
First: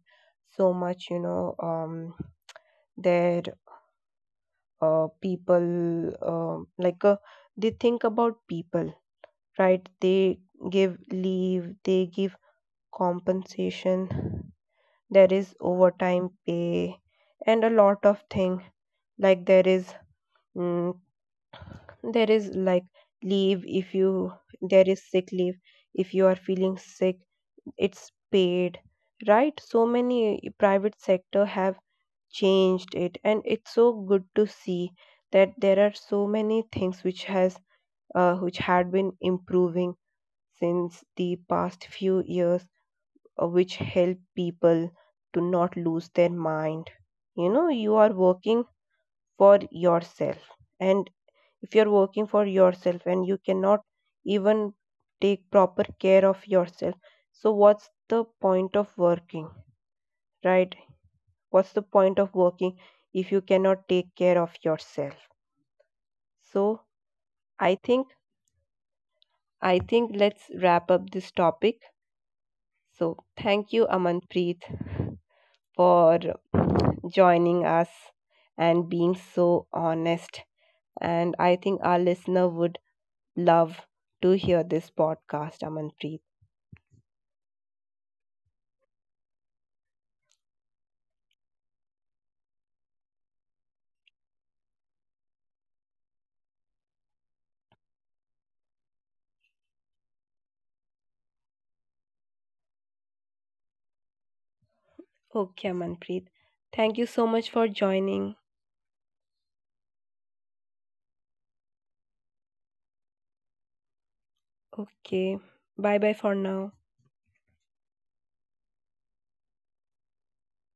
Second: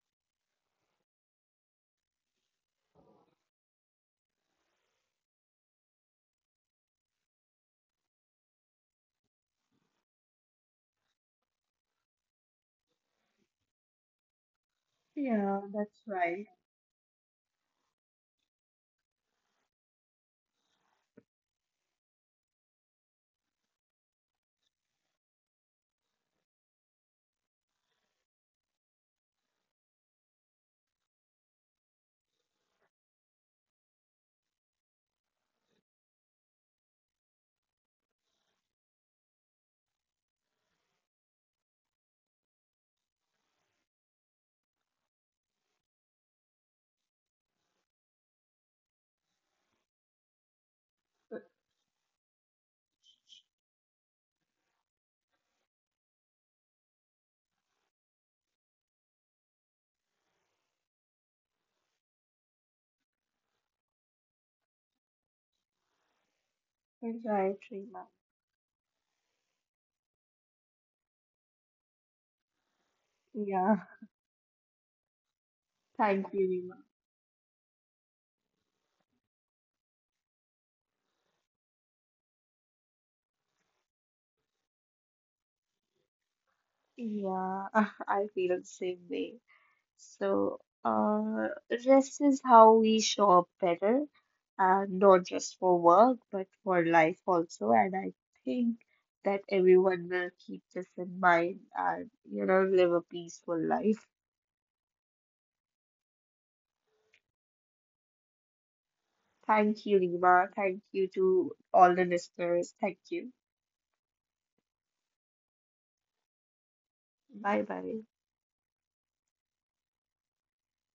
so much, you know, their people, um like uh, they think about people, right? They give leave, they give compensation, there is
yeah, that's
overtime
right,
pay and a lot of thing. Like there is, mm, there is like leave if you, there is sick leave, if you are feeling sick, it's paid, right? So many private sector have changed it, and it's so good to see that there are so many things which has which had been improving since the past few years, which help people to not lose their mind. You know, you are working for yourself, and if you're working for yourself and you cannot even take proper care of yourself, so what's the point of working, right? What's the point of working if you cannot take care of yourself? So
right,
i
Rima,
think I think let's wrap up this topic. So thank
yeah.
you, Amanpreet, for
Thank you, Rima.
joining us and being so honest. And I think our listener would love to hear this podcast, Amanpreet.
Yeah, I feel the same way. So, rest is how we show up better, and not just for work, but for life also. And I think that everyone will keep this in mind and, you know, live a peaceful life.
Okay, Amanpreet. Thank you so much for joining.
Thank you, Rima. Thank you to all the listeners. Thank you.
Okay. Bye bye for now.
Bye bye.